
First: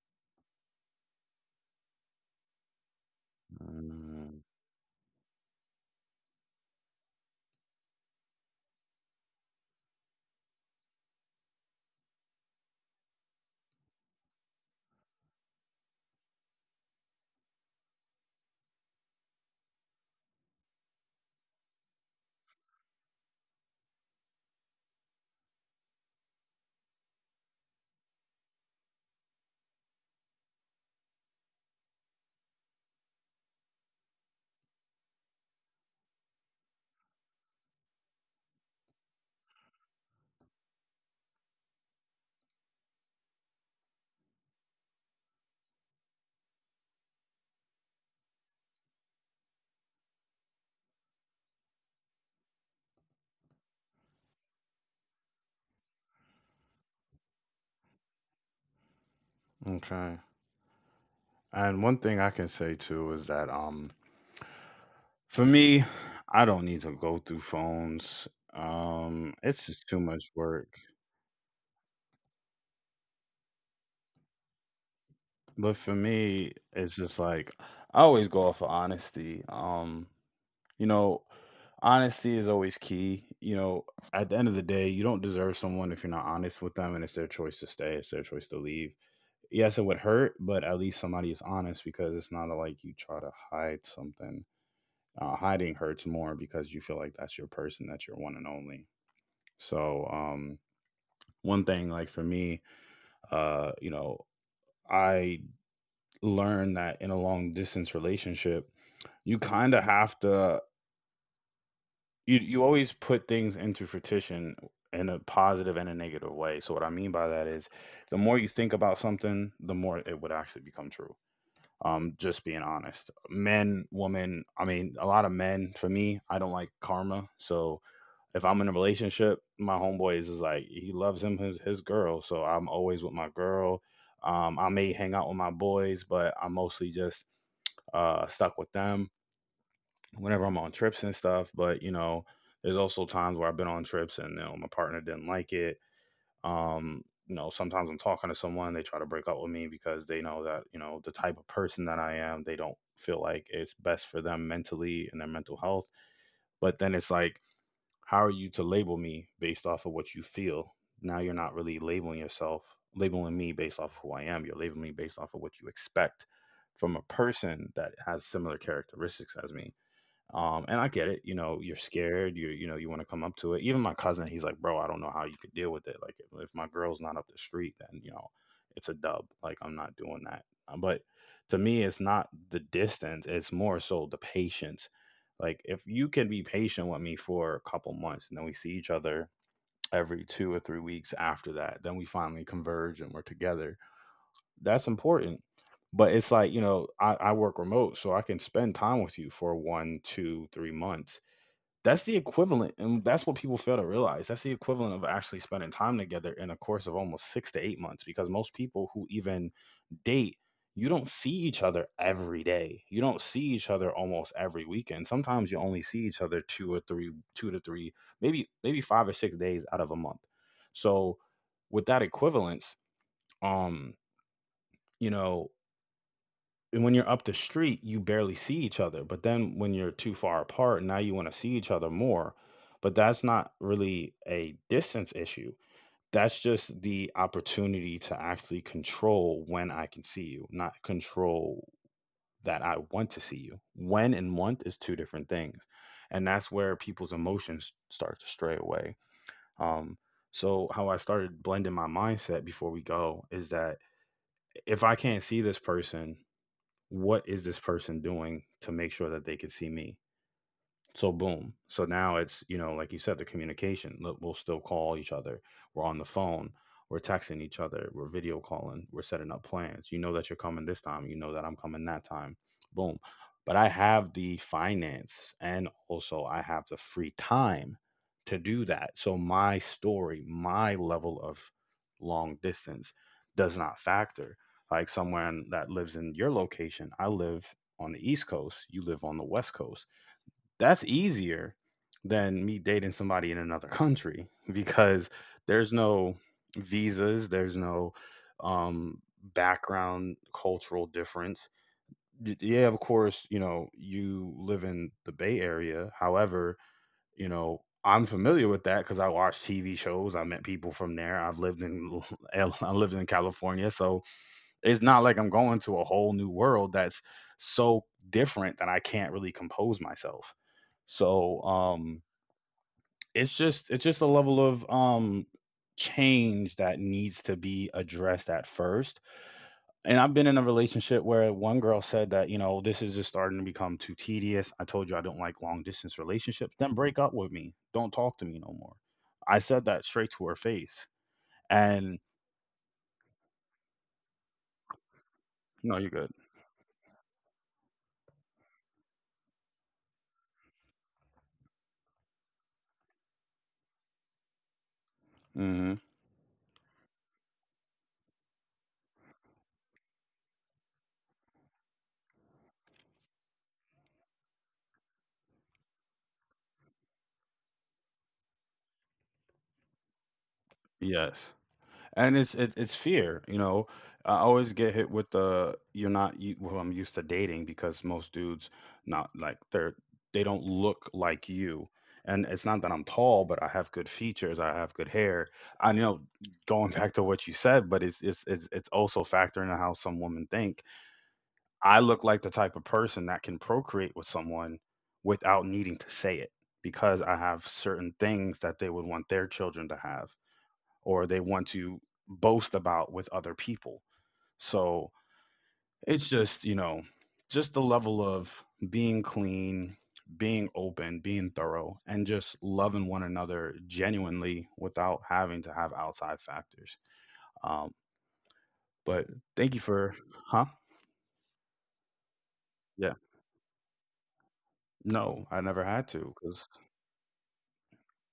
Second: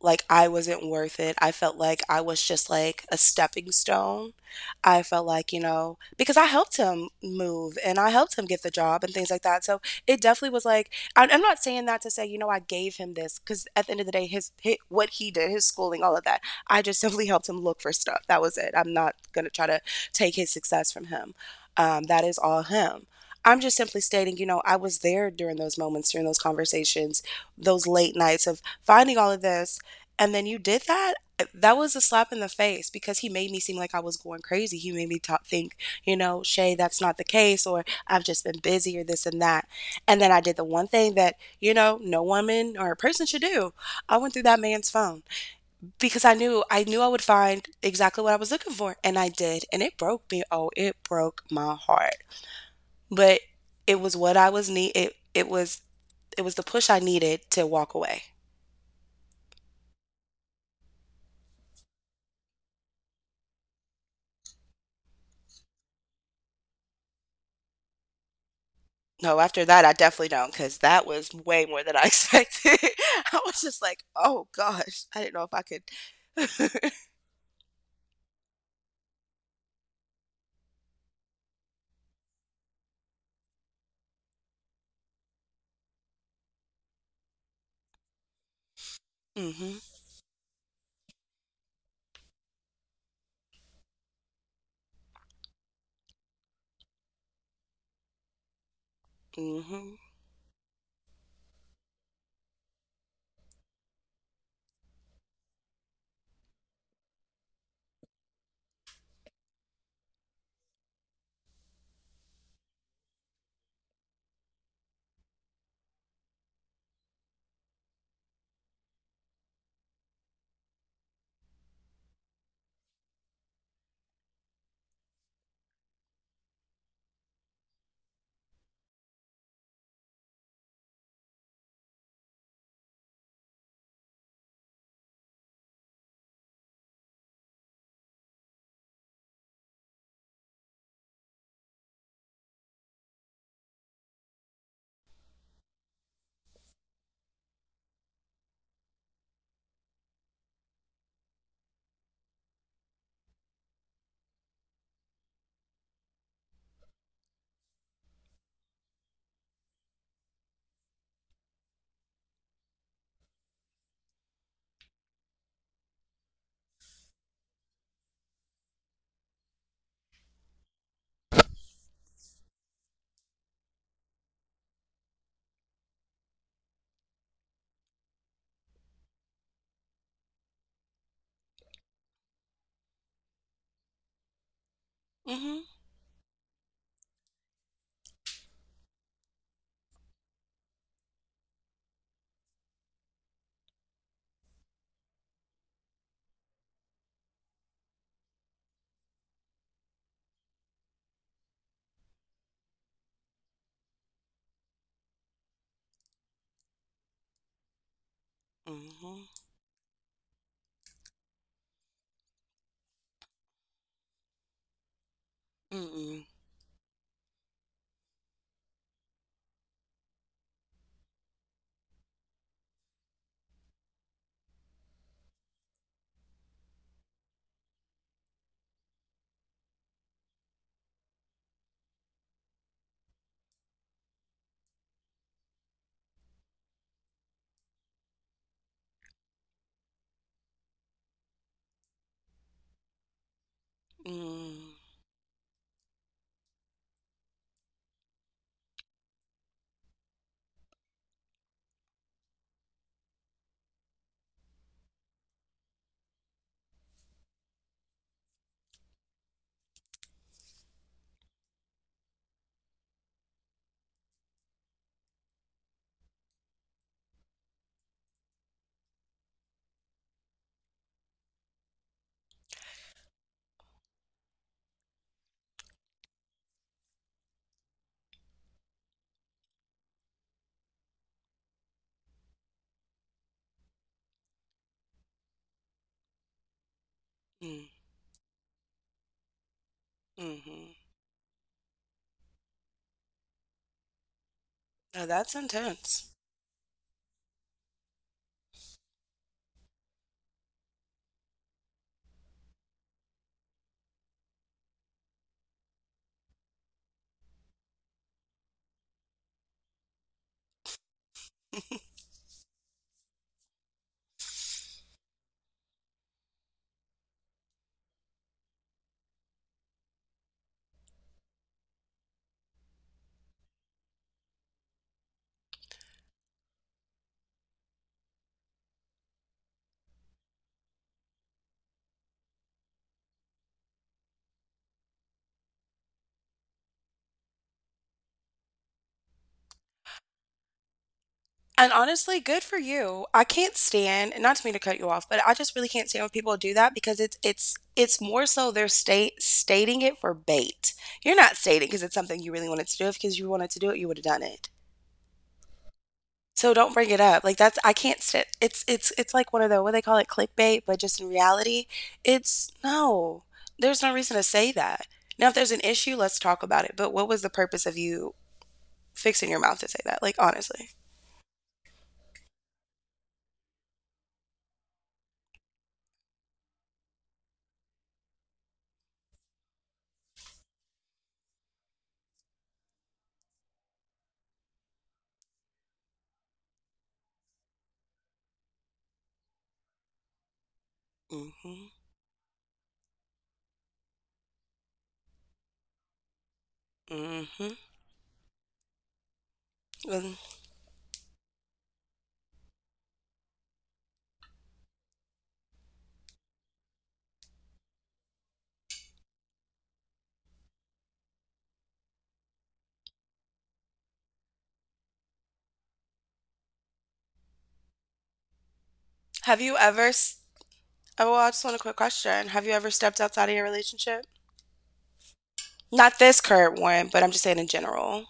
B: like I wasn't worth it. I felt like I was just like a stepping stone.
A: Mm.
B: I felt like, you know, because I helped him move and I helped him get the job and things like that. So it definitely was like, I- I'm not saying that to say, you know, I gave him this because at the end of the day, his, his what he did, his schooling, all of that I just simply helped him look for stuff. That was it. I'm not going to try to take his success from him. Um, that is all him. I'm just simply stating, you know, I was there during those moments, during those conversations, those late nights of finding all of this. And then you did that. uh, That was a slap in the face because he made me seem like I was going crazy. He made me ta think, you know, Shay, that's not the case, or I've just been busy, or this and that. And then I did the one thing that, you know, no woman or person should do. I went through that man's phone because I knew I knew I would find exactly what I was looking for, and I did, and it broke me. Oh, it broke my heart. But it was what I was need it it was it was the push I needed to walk away.
A: Okay. And one thing I can say too is that, um, for me, I don't need to go through phones. Um,
B: No, after
A: it's
B: that
A: just
B: I
A: too much
B: definitely don't,
A: work.
B: because that was way more than I expected. I was just like, oh gosh, I didn't know if I
A: But for me,
B: could.
A: it's just like I always go off of honesty. Um you know, honesty is always key. You know, at the end of the day, you don't deserve someone if you're not honest with them, and it's their choice to stay, it's their choice to leave. Yes,
B: Mhm.
A: it would hurt, but at least somebody is honest because it's not like you try to hide something. Uh, hiding hurts more because you feel like that's your person, that's your one and only.
B: Mhm.
A: So, um, one thing, like for me, uh, you know, I learned that in a long distance relationship, you kind of have to, you, you always put things into fruition in a positive and a negative way. So, what I mean by that is the more you think about something, the more it would actually become true. Um, just being honest, men, women, I mean, a lot of men, for me, I don't like karma. So, if I'm in a relationship, my homeboy is just like, he loves him his, his girl, so I'm always with my girl. Um, I may hang out with my boys, but I'm mostly just, uh, stuck with them whenever I'm on trips and stuff. But, you know, there's also times where I've been on trips and, you know, my partner didn't like it. Um, you know, sometimes I'm talking to someone, they try to break up with me because they know that, you know, the type of person that I am. They don't feel like it's best for them mentally and their mental health. But then it's like, how are you to label me based off of what you feel? Now you're not really labeling yourself, labeling me based off of who I am. You're labeling me based off of what you expect from a person that has similar characteristics as me. um, and I get it. You know, you're scared, you you know, you want to come up to it. Even my cousin, he's like, "Bro, I don't know how you could deal with it. Like, if if my girl's not up the street, then, you know, it's a dub. Like, I'm not doing that." Uh, But to me, it's not the distance, it's more so the patience. Like,
B: Mhm.
A: if you can be patient with me for a couple months and then we see each other every two or three weeks after that, then we finally converge and we're together, that's important. But it's like, you know, I, I work remote, so I can spend time with you for one, two, three months. That's the equivalent, and that's what people fail to realize. That's the equivalent of actually spending time together in a course of almost six to eight months, because most people who
B: Mhm.
A: even date, you don't see each other every day. You don't see each other almost every weekend. Sometimes you only
B: Mhm.
A: see each
B: Mhm.
A: other two or three, two to three, maybe maybe five or six days out of a month. So with that equivalence, um, you know, and when you're up the street, you barely see each other. But then when you're too far apart, now you want to see each other more. But that's not really a distance issue. That's just the opportunity to actually control when I can see you, not control that I want to see you. When and want is
B: Mhm.
A: two different things. And that's where people's emotions start to stray away. Um, so, how I started blending my mindset before we go is that if I can't see this person, what is this person doing to make sure that they can see me so boom. So now it's, you know, like you said, the communication. Look, we'll still call each other. We're on the phone. We're texting each other. We're video calling. We're setting up plans. You know that you're coming this time. You know that I'm coming that time. Boom. But I have the finance and also I have the free time to do that. So my story, my level of long distance does not factor. Like someone that lives in your location, I live on the East Coast, you live on the West Coast,
B: Mhm.
A: that's easier than me dating somebody in another country because
B: Oh, that's
A: there's
B: intense.
A: no visas, there's no um, background cultural difference. Y- Yeah, of course, you know, you live in the Bay Area. However, you know, I'm familiar with that because I watch T V shows. I met people from there. I've lived in L- I lived in California, so it's not like I'm going to a whole new world that's so different that I can't really compose myself. So um it's just it's just a level of um change that needs to be addressed at first. And I've been in a relationship where one girl said that, you know, this is just starting to become too tedious. I told you I don't like long distance relationships. Then break up with me. Don't talk to me no more. I said that straight to her face.
B: And
A: And
B: honestly, good for you. I can't stand, and not to mean to cut you off, but I just really
A: no, you're
B: can't stand
A: good.
B: when people do that, because it's it's it's more so they're state stating it for bait. You're not stating because it's something you really wanted to do. If because you wanted to do it, you would have done it.
A: Hmm.
B: So don't bring it up. Like that's I can't stand it's it's it's like one of the what they call it, clickbait, but just in reality, it's no. There's no reason to say that. Now if there's an issue, let's talk about it. But what was the purpose of you fixing your mouth to say that? Like, honestly.
A: Yes. And it's it, it's fear, you know. I always get hit with the you're not you, well I'm used to dating because most dudes, not like they're, they don't look like you. And it's not that I'm tall, but I have good features, I have good hair. I know, going back to what you said, but it's it's it's, it's also factoring in how some women think
B: Mhm.
A: I look like the type of person that can procreate with someone without needing to say it, because I have
B: Mm.
A: certain things that they would want their children to have
B: Mhm.
A: or they want to boast about with other people. So it's just, you know, just the level of being clean, being open, being thorough, and just loving one another genuinely without having to have outside factors. Um, but
B: Have
A: Thank you
B: you ever?
A: for,
B: S-
A: huh?
B: Oh, well, I just want a quick question. Have you ever
A: Yeah.
B: stepped outside of your relationship?
A: No, I never had
B: Not
A: to
B: this
A: because
B: current one, but I'm just saying in general.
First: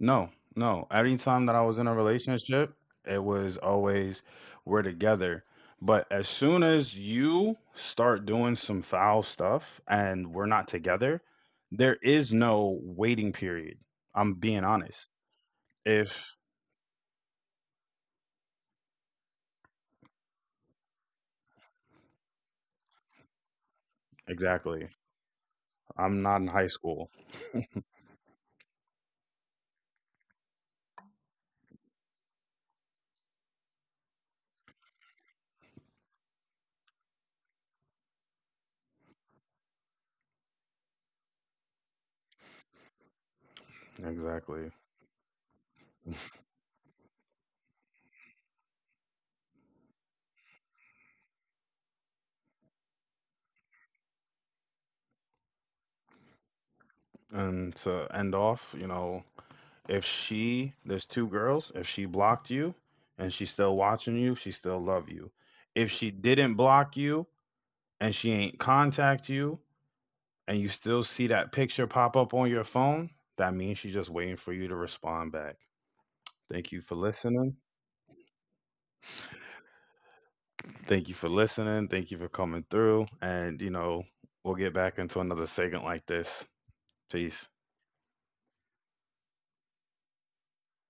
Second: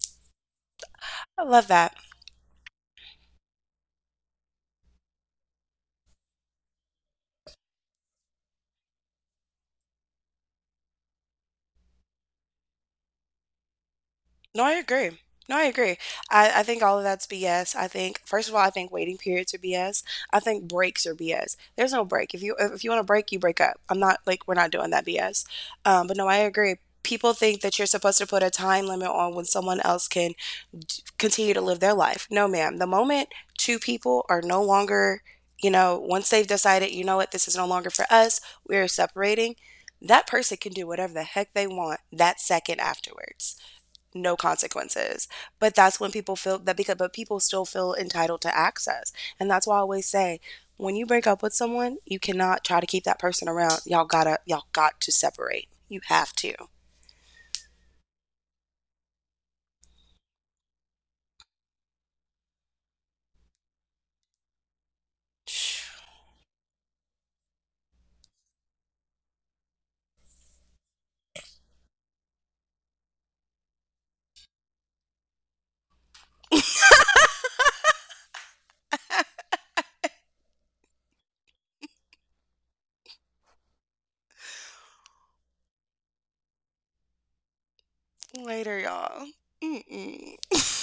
A: no, no. Every
B: I
A: time that I
B: love
A: was in a
B: that.
A: relationship, it was always we're together. But as soon as you start doing some foul stuff and we're not together, there is no waiting period. I'm being
B: No, I
A: honest.
B: agree. No, I agree.
A: If
B: I, I think all of that's B S. I think first of all, I think waiting periods are B S. I think breaks are B S. There's no break. If you if if you want to break, you break up. I'm not like we're not
A: exactly,
B: doing that B S. Um, but
A: I'm
B: no, I
A: not in high
B: agree.
A: school.
B: People think that you're supposed to put a time limit on when someone else can d- continue to live their life. No, ma'am. The moment two people are no longer, you know, once they've decided, you know what, this is no longer for us, we're separating, that person can do whatever the heck they want that second afterwards. No
A: Exactly.
B: consequences. But that's when people feel that, because but people still feel entitled to access. And that's why I always say, when you break up with someone, you cannot try to keep that person around. Y'all gotta y'all got to separate. You have to.
A: And to end off, you know, if she, there's two girls, if she blocked you and she's still watching you, she still love you. If she didn't block you, and she ain't contact you and you still see that picture pop up on your phone, that means she's just waiting for you to respond back. Thank you for listening. Thank you for listening. Thank you for coming through. And, you know, we'll get back into another segment like this. Peace.
B: Later, y'all. Mm-mm.